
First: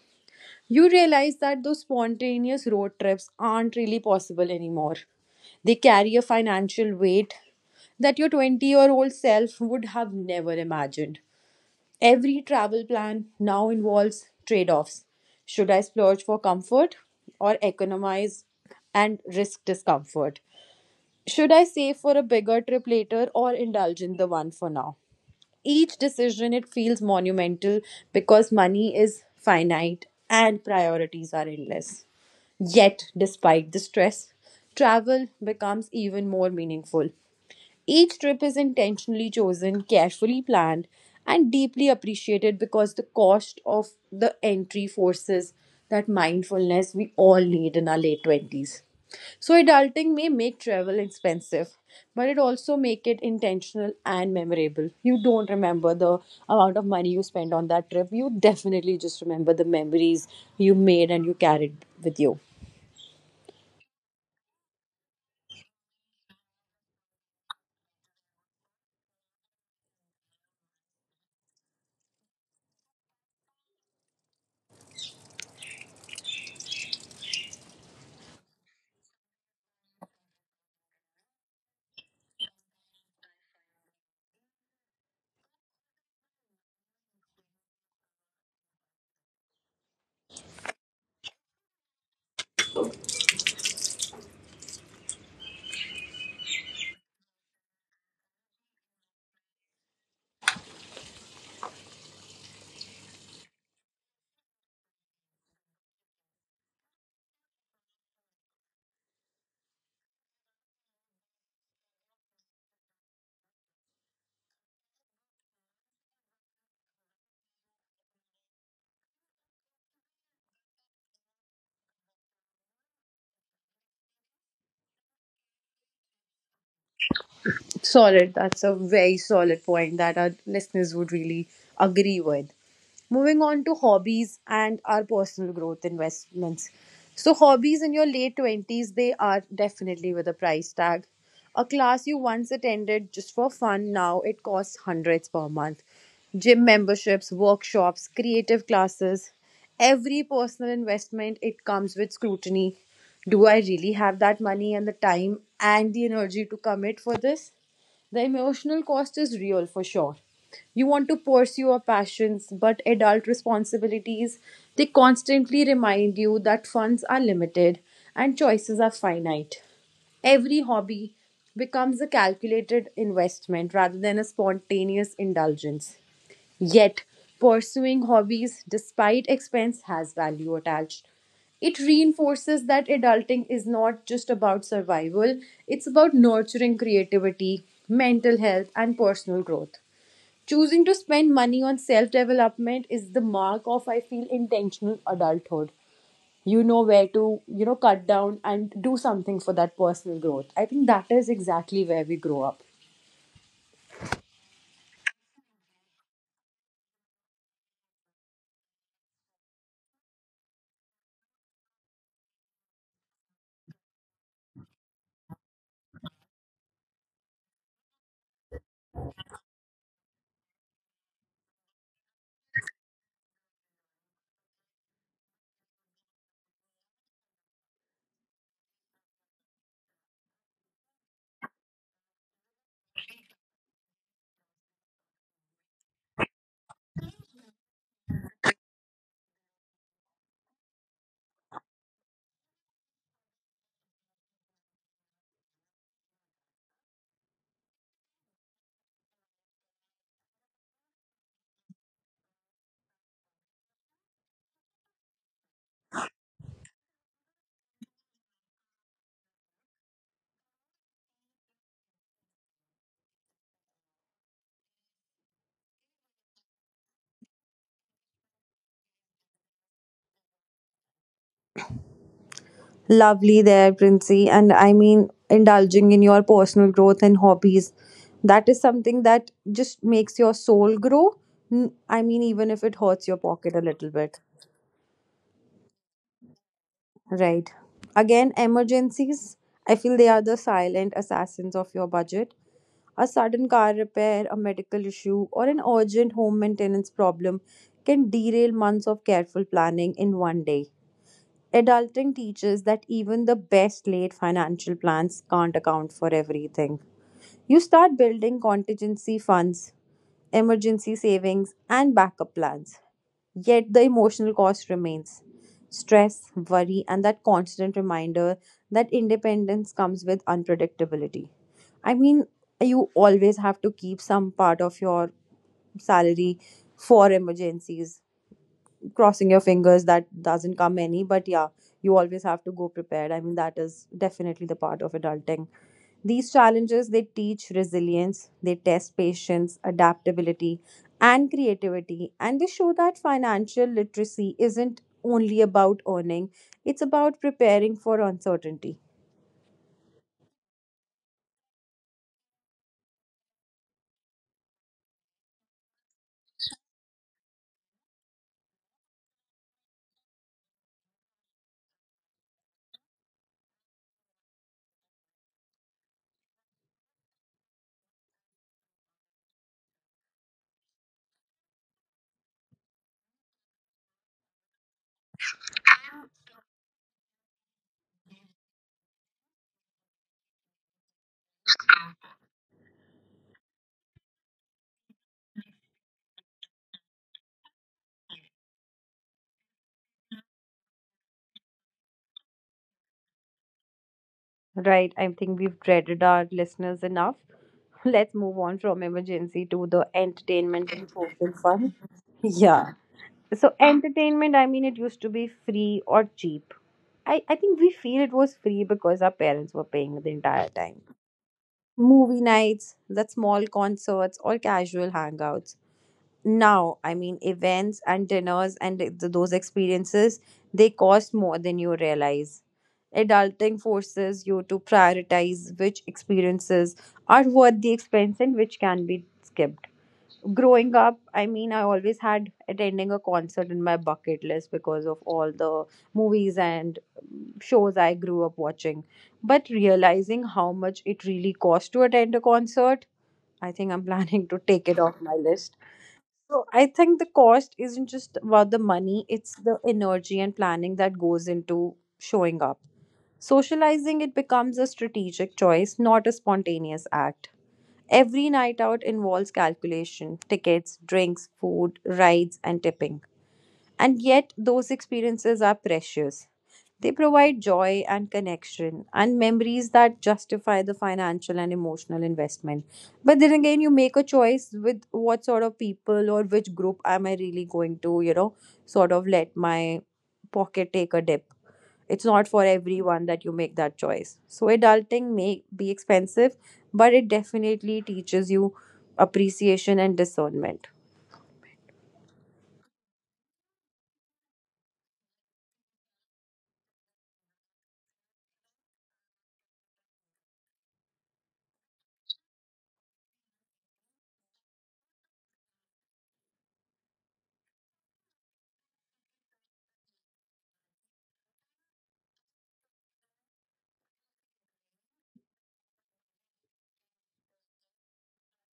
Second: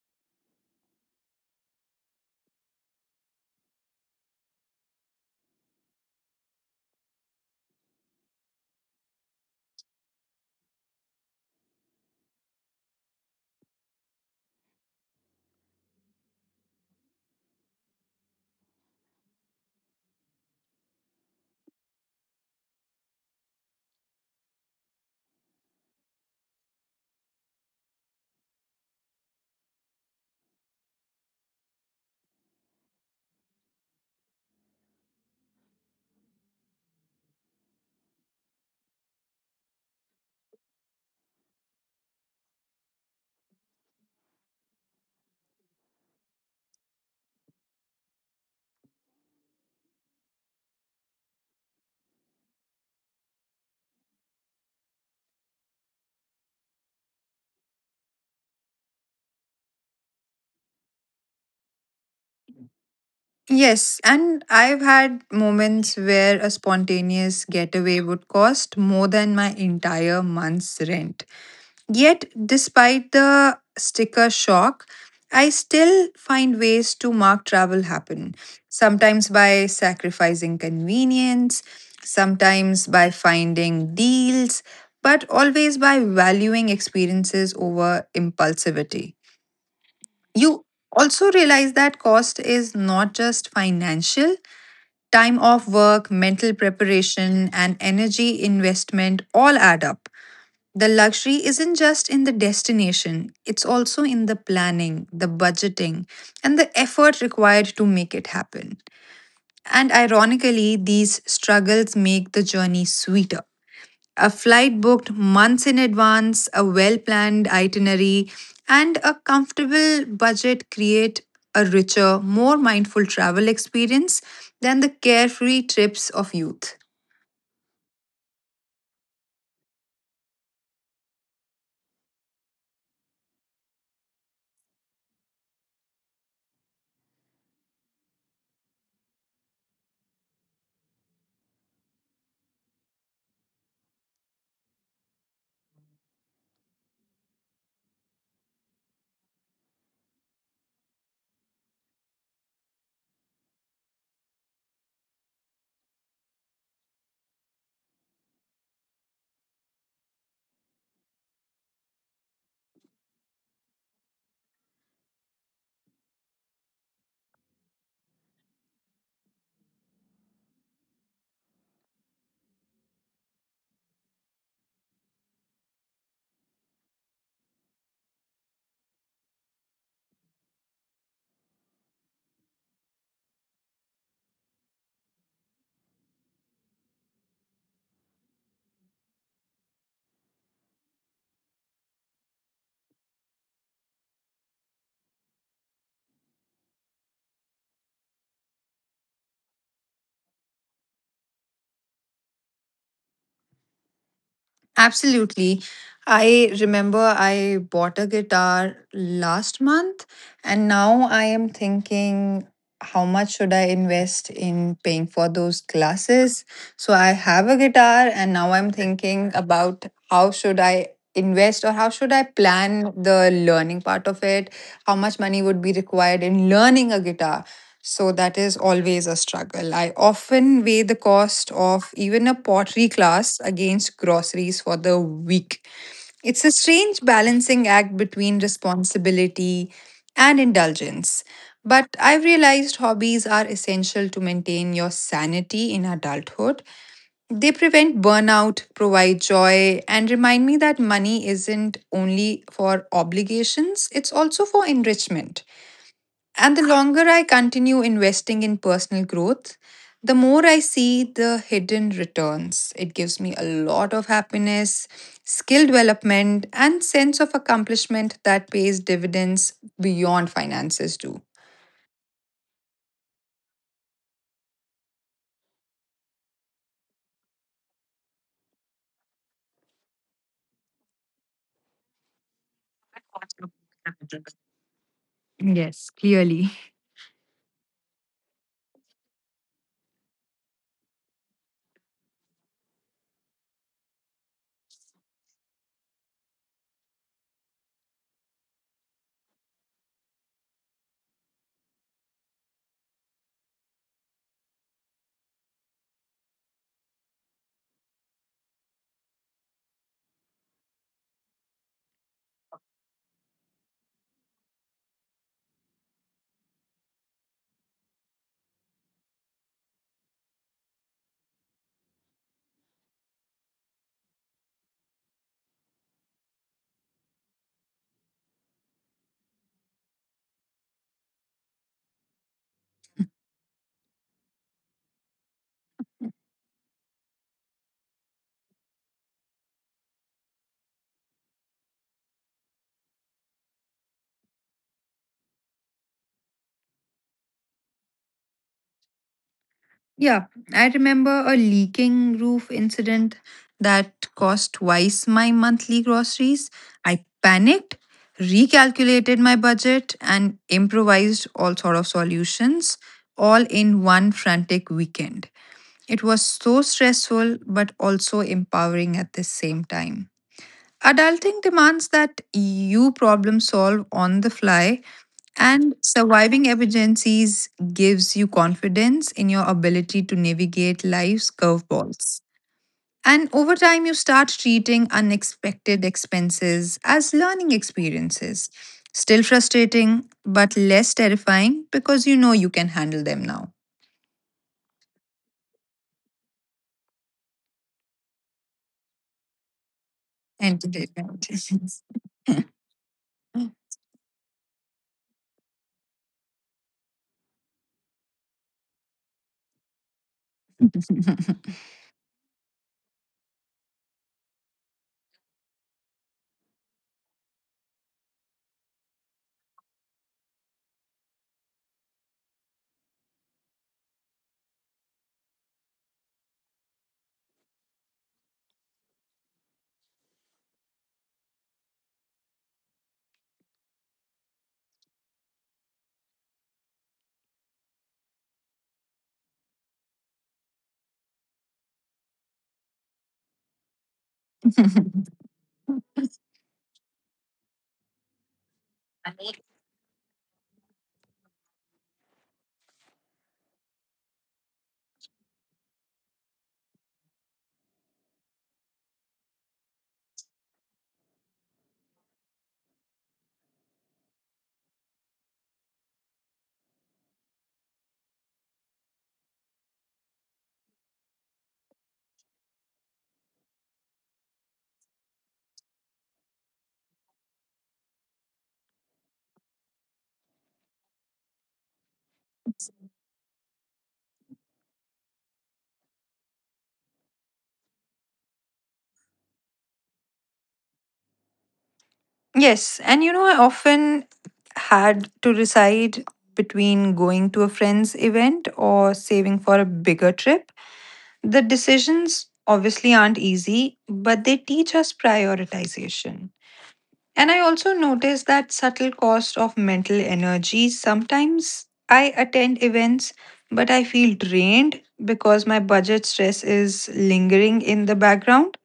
A: You realize that those spontaneous road trips aren't really possible anymore. They carry a financial weight that your 20-year-old self would have never imagined. Every travel plan now involves trade offs. Should I splurge for comfort or economize and risk discomfort? Should I save for a bigger trip later or indulge in the one for now? Each decision, it feels monumental because money is finite and priorities are endless. Yet, despite the stress, travel becomes even more meaningful. Each trip is intentionally chosen, carefully planned, and deeply appreciated because the cost of the entry forces that mindfulness we all need in our late 20s. So adulting may make travel expensive, but it also make it intentional and memorable. You don't remember the amount of money you spent on that trip. You definitely just remember the memories you made and you carried with you.
B: Yes, and I've had moments where a spontaneous getaway would cost more than my entire month's rent. Yet, despite the sticker shock, I still find ways to mark travel happen. Sometimes by sacrificing convenience, sometimes by finding deals, but always by valuing experiences over impulsivity. You also realize that cost is not just financial, time off work, mental preparation, and energy investment all add up. The luxury isn't just in the destination, it's also in the planning, the budgeting, and the effort required to make it happen. And ironically, these struggles make the journey sweeter. A flight booked months in advance, a well planned itinerary, and a comfortable budget create a richer, more mindful travel experience than the carefree trips of youth.
A: Solid. That's a very solid point that our listeners would really agree with. Moving on to hobbies and our personal growth investments. So, hobbies in your late 20s, they are definitely with a price tag. A class you once attended just for fun, now it costs hundreds per month. Gym memberships, workshops, creative classes, every personal investment, it comes with scrutiny. Do I really have that money and the time and the energy to commit for this? The emotional cost is real for sure. You want to pursue your passions, but adult responsibilities, they constantly remind you that funds are limited and choices are finite. Every hobby becomes a calculated investment rather than a spontaneous indulgence. Yet, pursuing hobbies despite expense has value attached. It reinforces that adulting is not just about survival, it's about nurturing creativity, mental health, and personal growth. Choosing to spend money on self development is the mark of, I feel, intentional adulthood. You know where to, you know, cut down and do something for that personal growth. I think that is exactly where we grow up.
B: Absolutely. I remember I bought a guitar last month, and now I am thinking, how much should I invest in paying for those classes? So I have a guitar, and now I'm thinking about how should I invest or how should I plan the learning part of it? How much money would be required in learning a guitar? So that is always a struggle. I often weigh the cost of even a pottery class against groceries for the week. It's a strange balancing act between responsibility and indulgence. But I've realized hobbies are essential to maintain your sanity in adulthood. They prevent burnout, provide joy, and remind me that money isn't only for obligations, it's also for enrichment. And the longer I continue investing in personal growth, the more I see the hidden returns. It gives me a lot of happiness, skill development, and sense of accomplishment that pays dividends beyond finances do.
A: Lovely there, Princey. And I mean, indulging in your personal growth and hobbies. That is something that just makes your soul grow. I mean, even if it hurts your pocket a little bit.
B: Yes, clearly.
A: Right. Again, emergencies. I feel they are the silent assassins of your budget. A sudden car repair, a medical issue, or an urgent home maintenance problem can derail months of careful planning in 1 day. Adulting teaches that even the best laid financial plans can't account for everything. You start building contingency funds, emergency savings, and backup plans. Yet the emotional cost remains stress, worry, and that constant reminder that independence comes with unpredictability. I mean, you always have to keep some part of your salary for emergencies, crossing your fingers that doesn't come any, but yeah, you always have to go prepared. I mean, that is definitely the part of adulting. These challenges, they teach resilience, they test patience, adaptability, and creativity, and they show that financial literacy isn't only about earning, it's about preparing for uncertainty.
B: Yeah, I remember a leaking roof incident that cost twice my monthly groceries. I panicked, recalculated my budget, and improvised all sort of solutions all in one frantic weekend. It was so stressful but also empowering at the same time. Adulting demands that you problem solve on the fly, and surviving emergencies gives you confidence in your ability to navigate life's curveballs. And over time, you start treating unexpected expenses as learning experiences. Still frustrating, but less terrifying because you know you can handle them now.
A: Right, I think we've dreaded our listeners enough. Let's move on from emergency to the entertainment and
B: Entertainment.
A: social fun. Yeah. So entertainment, I mean, it used to be free or cheap. I think we feel it was free because our parents were paying the entire time. Movie nights, the small concerts, or casual hangouts. Now, I mean, events and dinners and those experiences, they cost more than you realize. Adulting forces you to prioritize which experiences are worth the expense and which can be skipped. Growing up, I mean, I always had attending a concert in my bucket list because of all the movies and shows I grew up watching. But realizing how much it really costs to attend a concert, I think I'm planning to take it off my list. So I think the cost isn't just about the money, it's the energy and planning that goes into showing up. Socializing, it becomes a strategic choice, not a spontaneous act. Every night out involves calculation, tickets, drinks, food, rides, and tipping. And yet, those experiences are precious. They provide joy and connection and memories that justify the financial and emotional investment. But then again, you make a choice with what sort of people or which group am I really going to, you know, sort of let my pocket take a dip. It's not for everyone that you make that choice. So adulting may be expensive, but it definitely teaches you appreciation and discernment.
B: Yes, and I often had to decide between going to a friend's event or saving for a bigger trip. The decisions obviously aren't easy, but they teach us prioritization. And I also noticed that subtle cost of mental energy. Sometimes I attend events, but I feel drained because my budget stress is lingering in the background.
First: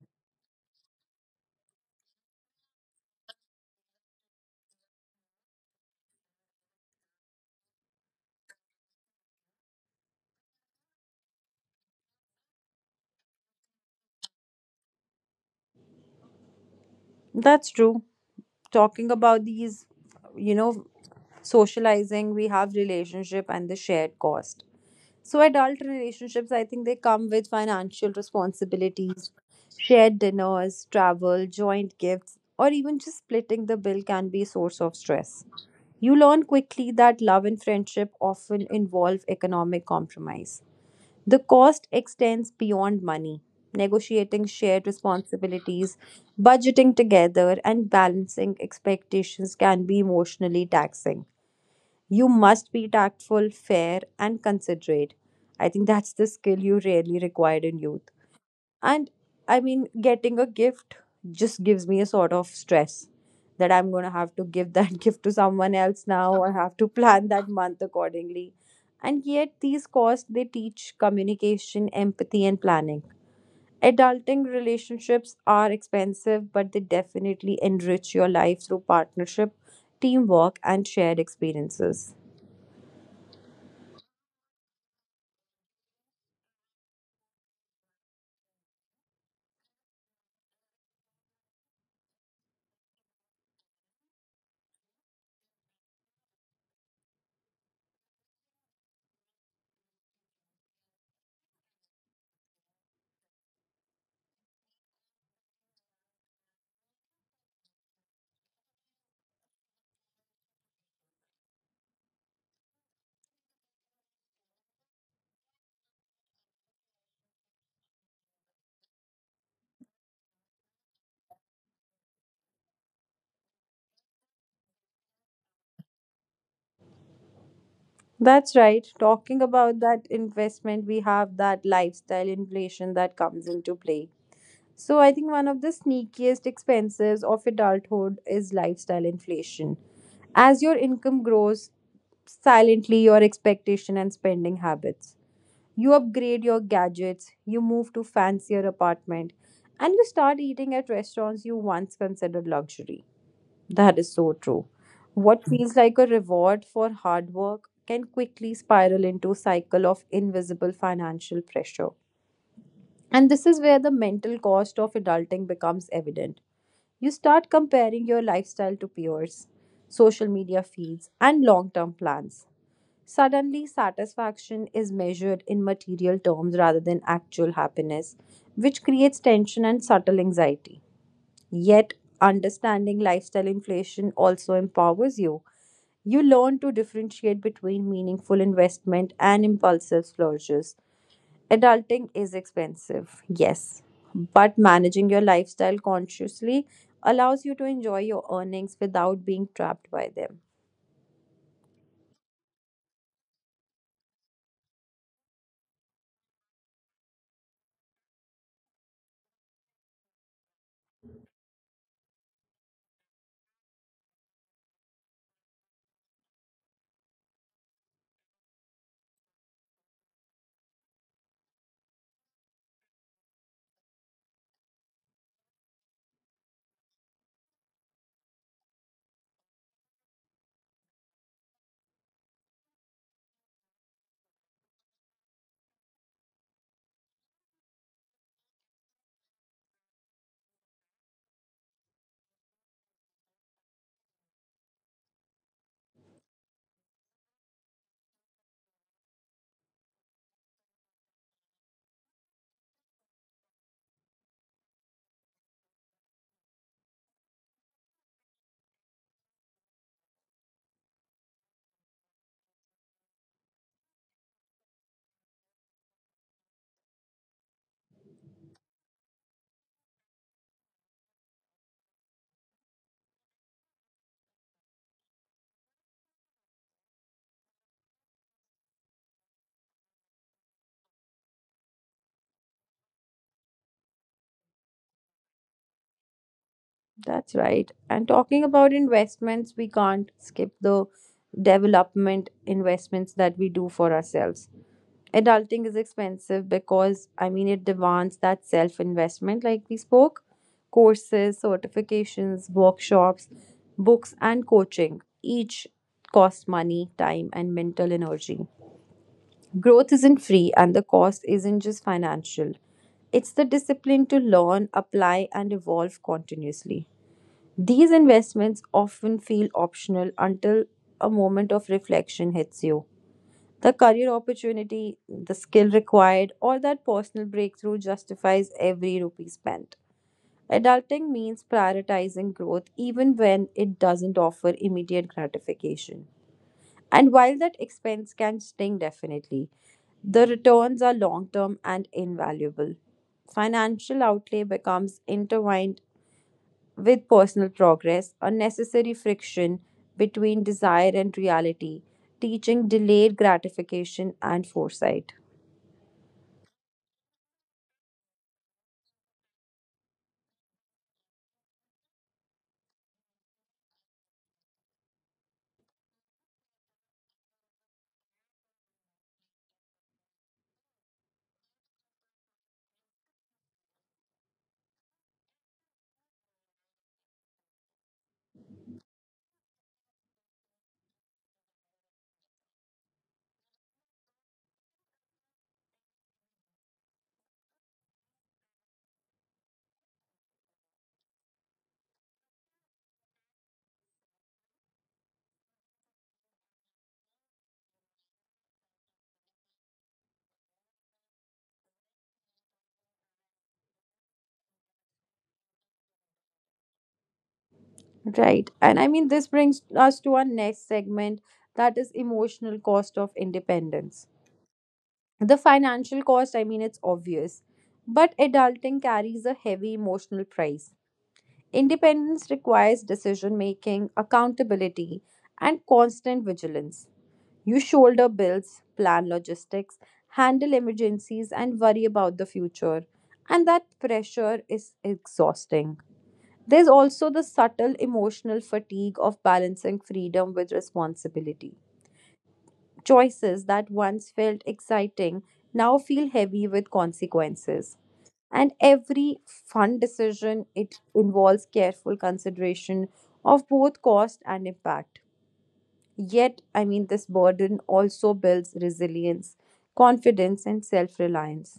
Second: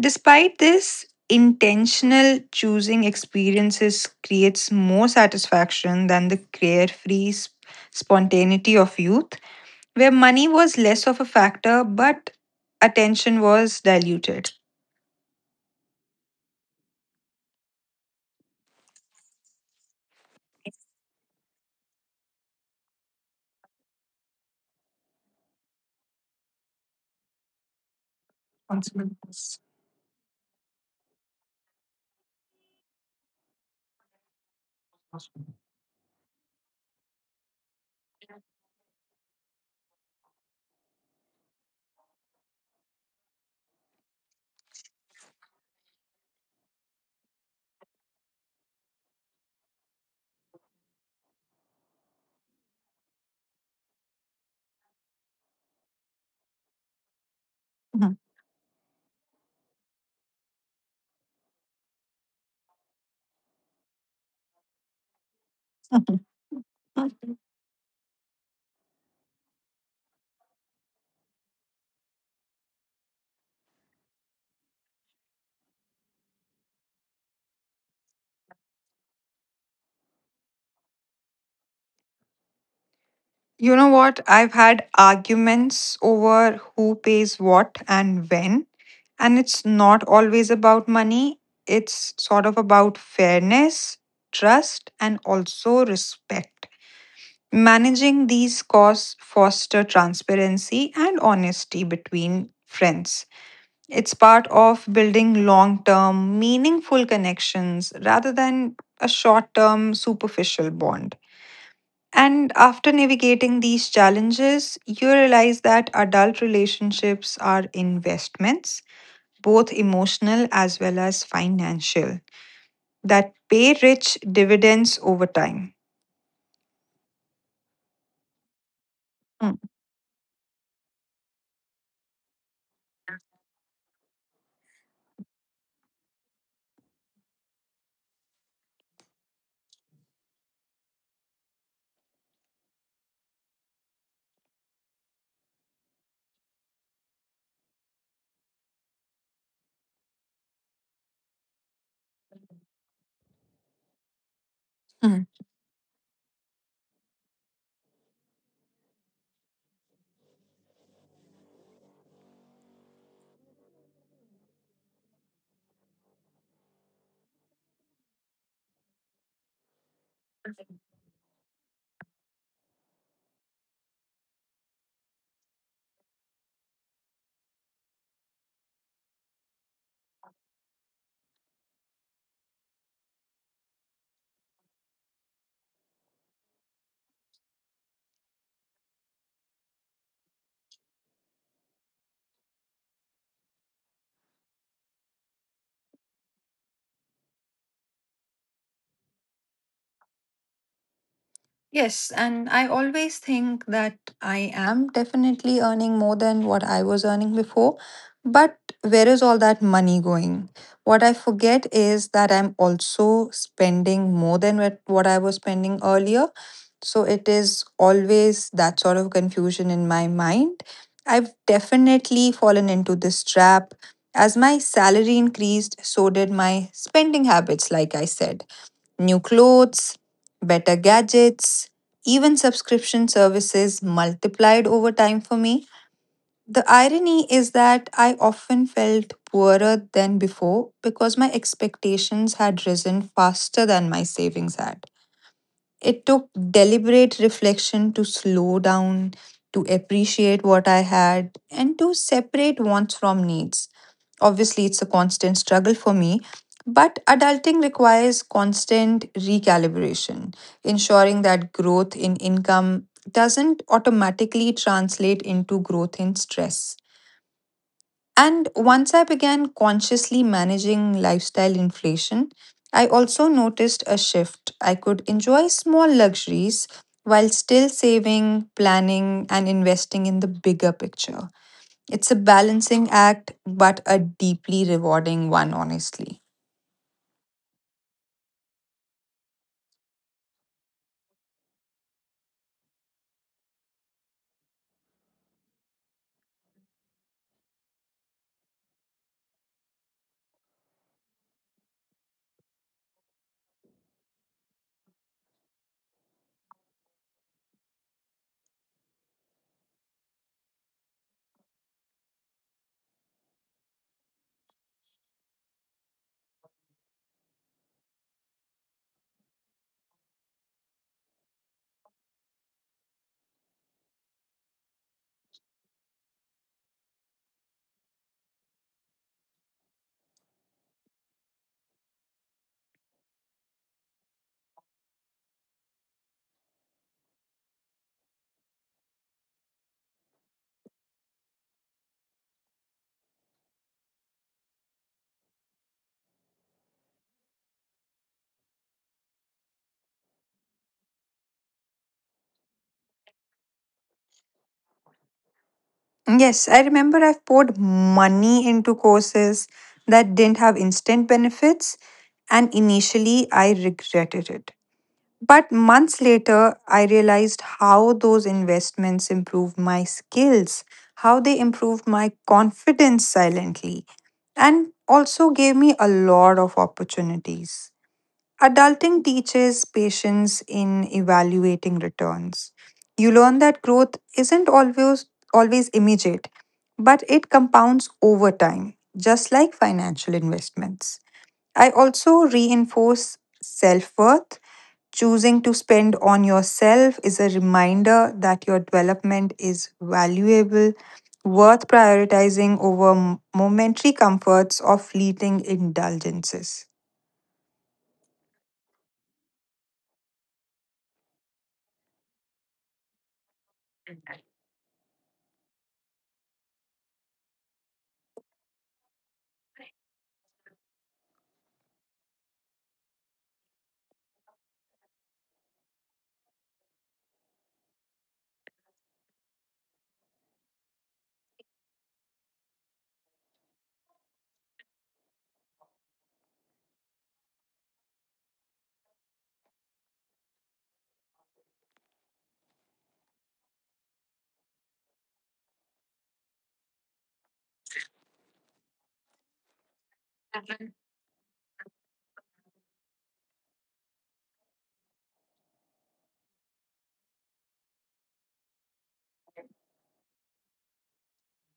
B: Despite this, intentional choosing experiences creates more satisfaction than the carefree spontaneity of youth, where money was less of a factor but attention was diluted.
A: That's true. Talking about these, you know, socializing, we have relationship and the shared cost. So adult relationships, I think they come with financial responsibilities, shared dinners, travel, joint gifts, or even just splitting the bill can be a source of stress. You learn quickly that love and friendship often involve economic compromise. The cost extends beyond money. Negotiating shared responsibilities, budgeting together, and balancing expectations can be emotionally taxing. You must be tactful, fair, and considerate. I think that's the skill you rarely required in youth. And I mean, getting a gift just gives me a sort of stress that I'm going to have to give that gift to someone else now or have to plan that month accordingly. And yet, these costs, they teach communication, empathy, and planning. Adulting relationships are expensive, but they definitely enrich your life through partnership, teamwork, and shared experiences.
B: You know what? I've had arguments over who pays what and when, and it's not always about money, it's sort of about fairness, trust, and also respect. Managing these costs foster transparency and honesty between friends. It's part of building long term, meaningful connections rather than a short term, superficial bond. And after navigating these challenges, you realize that adult relationships are investments, both emotional as well as financial, that pay rich dividends over time.
A: That's right. Talking about that investment, we have that lifestyle inflation that comes into play. So I think one of the sneakiest expenses of adulthood is lifestyle inflation. As your income grows, silently your expectation and spending habits. You upgrade your gadgets, you move to fancier apartment, and you start eating at restaurants you once considered luxury. That is so true.
B: Mm.
A: What feels like a reward for hard work can quickly spiral into a cycle of invisible financial pressure. And this is where the mental cost of adulting becomes evident. You start comparing your lifestyle to peers, social media feeds, and long term plans. Suddenly, satisfaction is measured in material terms rather than actual happiness, which creates tension and subtle anxiety. Yet, understanding lifestyle inflation also empowers you. You learn to differentiate between meaningful investment and impulsive splurges. Adulting is expensive, yes, but managing your lifestyle consciously allows you to enjoy your earnings without being trapped by them.
B: Yes, and I always think that I am definitely earning more than what I was earning before. But where is all that money going? What I forget is that I'm also spending more than what I was spending earlier. So it is always that sort of confusion in my mind. I've definitely fallen into this trap. As my salary increased, so did my spending habits, like I said. New clothes, better gadgets, even subscription services multiplied over time for me. The irony is that I often felt poorer than before because my expectations had risen faster than my savings had. It took deliberate reflection to slow down, to appreciate what I had, and to separate wants from needs. Obviously, it's a constant struggle for me, but adulting requires constant recalibration, ensuring that growth in income doesn't automatically translate into growth in stress. And once I began consciously managing lifestyle inflation, I also noticed a shift. I could enjoy small luxuries while still saving, planning, and investing in the bigger picture. It's a balancing act, but a deeply rewarding one, honestly.
A: That's right. And talking about investments, we can't skip the development investments that we do for ourselves. Adulting is expensive because, I mean, it demands that self investment, like we spoke, courses, certifications, workshops, books, and coaching. Each cost money, time, and mental energy. Growth isn't free, and the cost isn't just financial. It's the discipline to learn, apply, and evolve continuously. These investments often feel optional until a moment of reflection hits you. The career opportunity, the skill required, or that personal breakthrough justifies every rupee spent. Adulting means prioritizing growth even when it doesn't offer immediate gratification. And while that expense can sting definitely, the returns are long term and invaluable. Financial outlay becomes intertwined with personal progress, unnecessary friction between desire and reality, teaching delayed gratification and foresight.
B: Yes, I remember I've poured money into courses that didn't have instant benefits, and initially I regretted it. But months later, I realized how those investments improved my skills, how they improved my confidence silently, and also gave me a lot of opportunities. Adulting teaches patience in evaluating returns. You learn that growth isn't always immediate, but it compounds over time, just like financial investments. I also reinforce self-worth. Choosing to spend on yourself is a reminder that your development is valuable, worth prioritizing over momentary comforts or fleeting indulgences.
A: Right. And I mean, this brings us to our next segment, that is emotional cost of independence. The financial cost, I mean, it's obvious, but adulting carries a heavy emotional price. Independence requires decision making, accountability, and constant vigilance. You shoulder bills, plan logistics, handle emergencies, and worry about the future. And that pressure is exhausting. There's also the subtle emotional fatigue of balancing freedom with responsibility. Choices that once felt exciting now feel heavy with consequences, and every fund decision, it involves careful consideration of both cost and impact. Yet, I mean, this burden also builds resilience, confidence, and self-reliance.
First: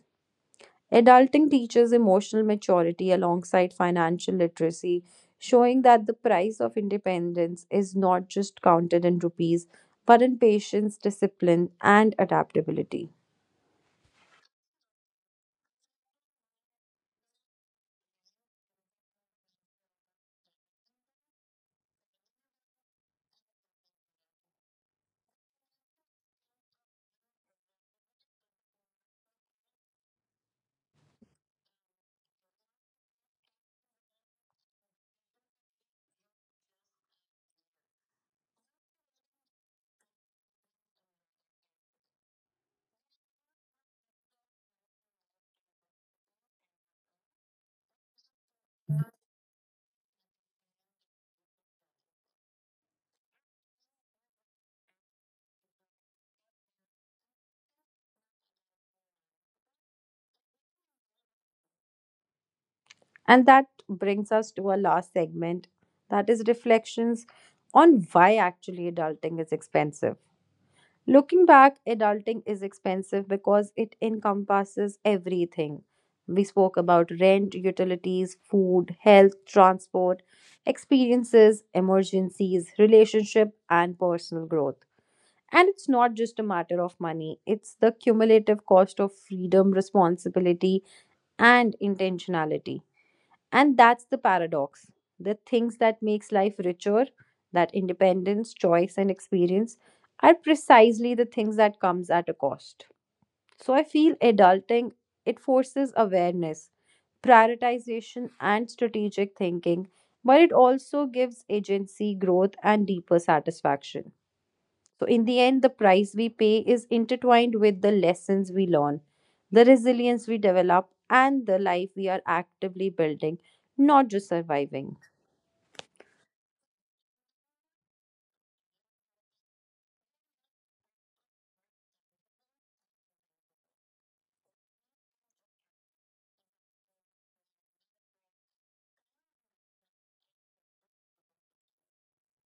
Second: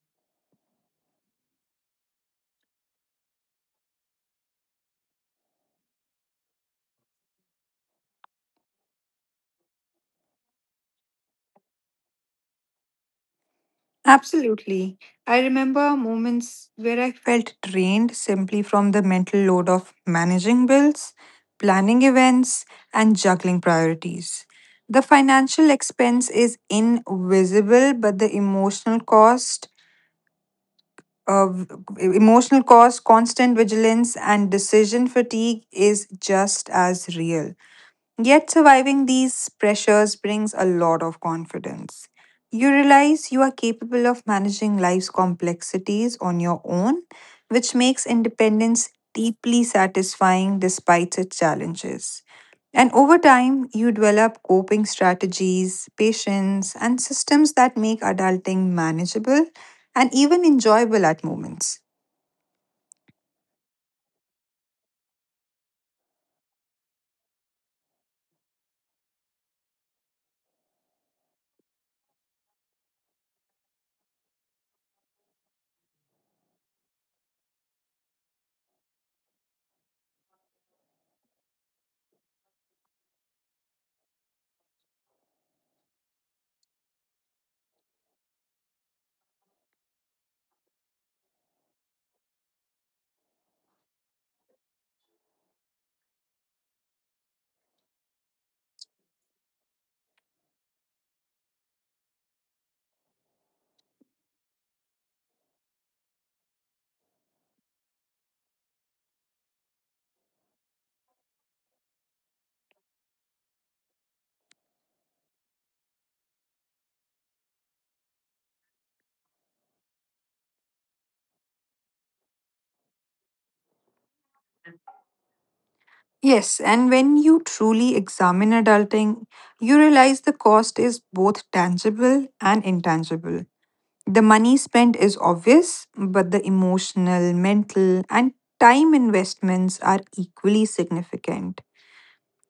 A: Adulting teaches emotional maturity alongside financial literacy, showing that the price of independence is not just counted in rupees, but in patience, discipline, and adaptability.
B: Absolutely. I remember moments where I felt drained simply from the mental load of managing bills, planning events, and juggling priorities. The financial expense is invisible, but the of emotional cost, constant vigilance, and decision fatigue is just as real. Yet, surviving these pressures brings a lot of confidence. You realize you are capable of managing life's complexities on your own, which makes independence deeply satisfying despite its challenges. And over time, you develop coping strategies, patience, and systems that make adulting manageable and even enjoyable at moments.
A: And that brings us to our last segment, that is reflections on why actually adulting is expensive. Looking back, adulting is expensive because it encompasses everything. We spoke about rent, utilities, food, health, transport, experiences, emergencies, relationship, and personal growth. And it's not just a matter of money, it's the cumulative cost of freedom, responsibility, and intentionality. And that's the paradox. The things that makes life richer, that independence, choice, and experience, are precisely the things that comes at a cost. So I feel adulting, it forces awareness, prioritization, and strategic thinking, but it also gives agency, growth, and deeper satisfaction. So, in the end, the price we pay is intertwined with the lessons we learn, the resilience we develop, and the life we are actively building, not just surviving.
B: Yes, and when you truly examine adulting, you realize the cost is both tangible and intangible. The money spent is obvious, but the emotional, mental, and time investments are equally significant.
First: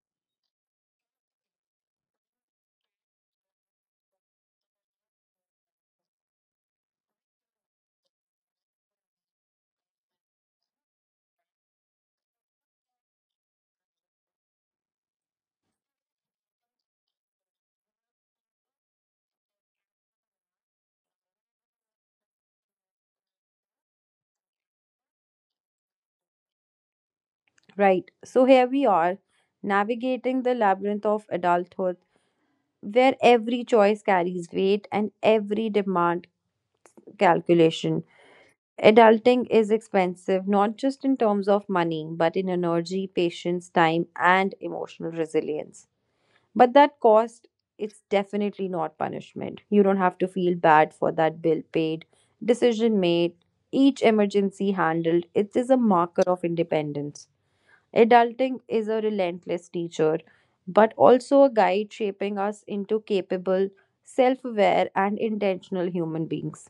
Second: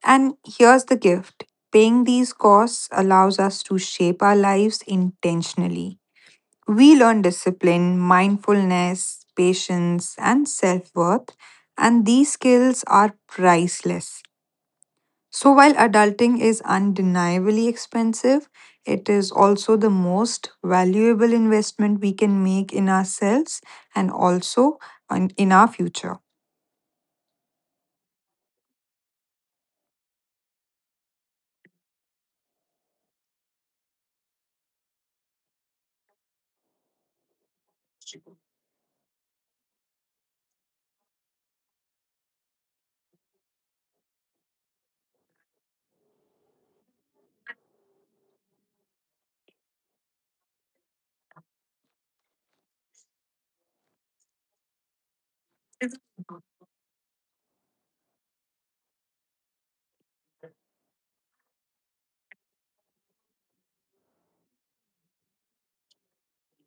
B: And here's the gift: paying these costs allows us to shape our lives intentionally. We learn discipline, mindfulness, patience, and self worth, and these skills are priceless. So, while adulting is undeniably expensive, it is also the most valuable investment we can make in ourselves and also in our future.
A: Right. So, here we are, navigating the labyrinth of adulthood, where every choice carries weight and every demand calculation. Adulting is expensive, not just in terms of money, but in energy, patience, time, and emotional resilience. But that cost, it's definitely not punishment. You don't have to feel bad for that bill paid, decision made, each emergency handled. It is a marker of independence. Adulting is a relentless teacher, but also a guide shaping us into capable, self aware, and intentional human beings.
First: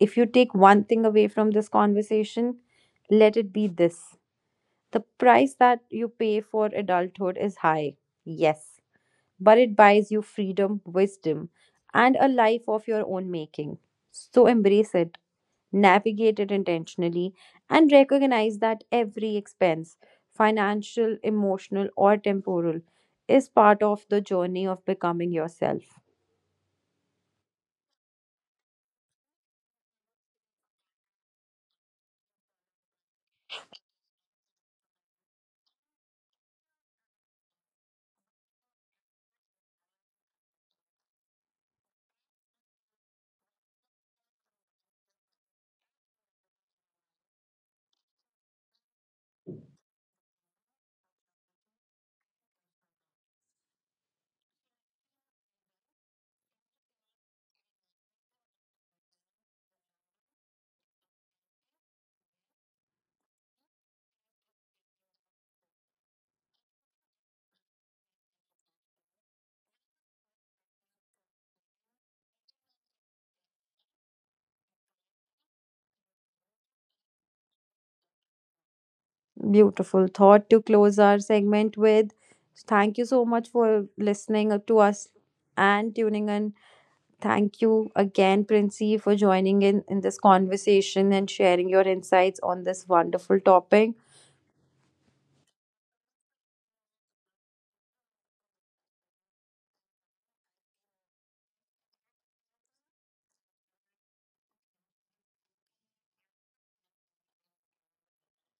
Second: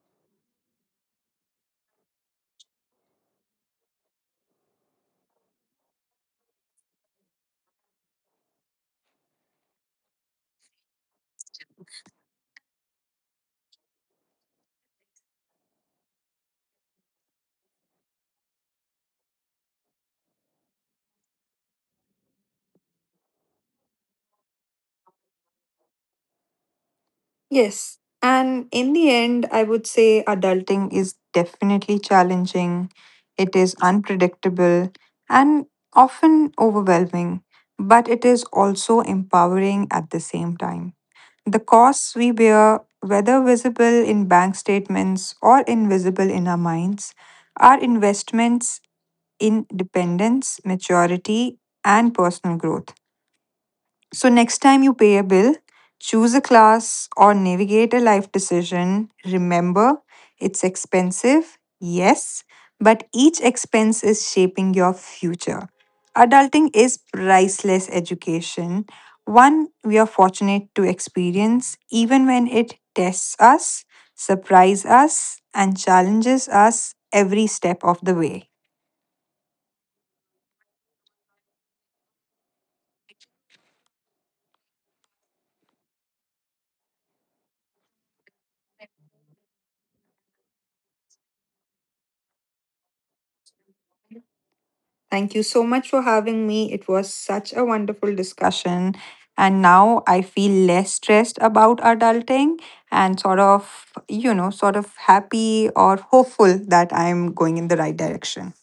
A: If you take one thing away from this conversation, let it be this: the price that you pay for adulthood is high. Yes, but it buys you freedom, wisdom, and a life of your own making. So embrace it, navigate it intentionally, and recognize that every expense, financial, emotional, or temporal, is part of the journey of becoming yourself.
B: Yes. And in the end, I would say adulting is definitely challenging. It is unpredictable and often overwhelming, but it is also empowering at the same time. The costs we bear, whether visible in bank statements or invisible in our minds, are investments in dependence, maturity, and personal growth. So, next time you pay a bill, choose a class or navigate a life decision, remember, it's expensive, yes, but each expense is shaping your future. Adulting is priceless education, one we are fortunate to experience, even when it tests us, surprises us, and challenges us every step of the way.
A: Beautiful thought to close our segment with. Thank you so much for listening to us and tuning in. Thank you again, Princy, for joining in this conversation and sharing your insights on this wonderful topic.
B: Thank you so much for having me. It was such a wonderful discussion. And now I feel less stressed about adulting and sort of, sort of happy or hopeful that I'm going in the right direction.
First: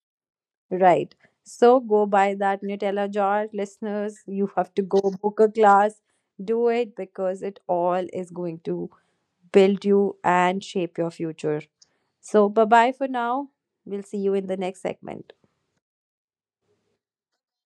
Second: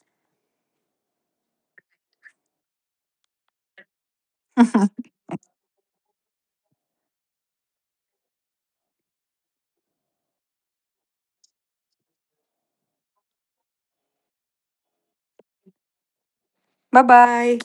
A: Right. So go buy that Nutella jar, listeners. You have to go book a class. Do it because it all is going to build you and shape your future. So bye bye for now. We'll see you in the next segment.
B: Bye bye.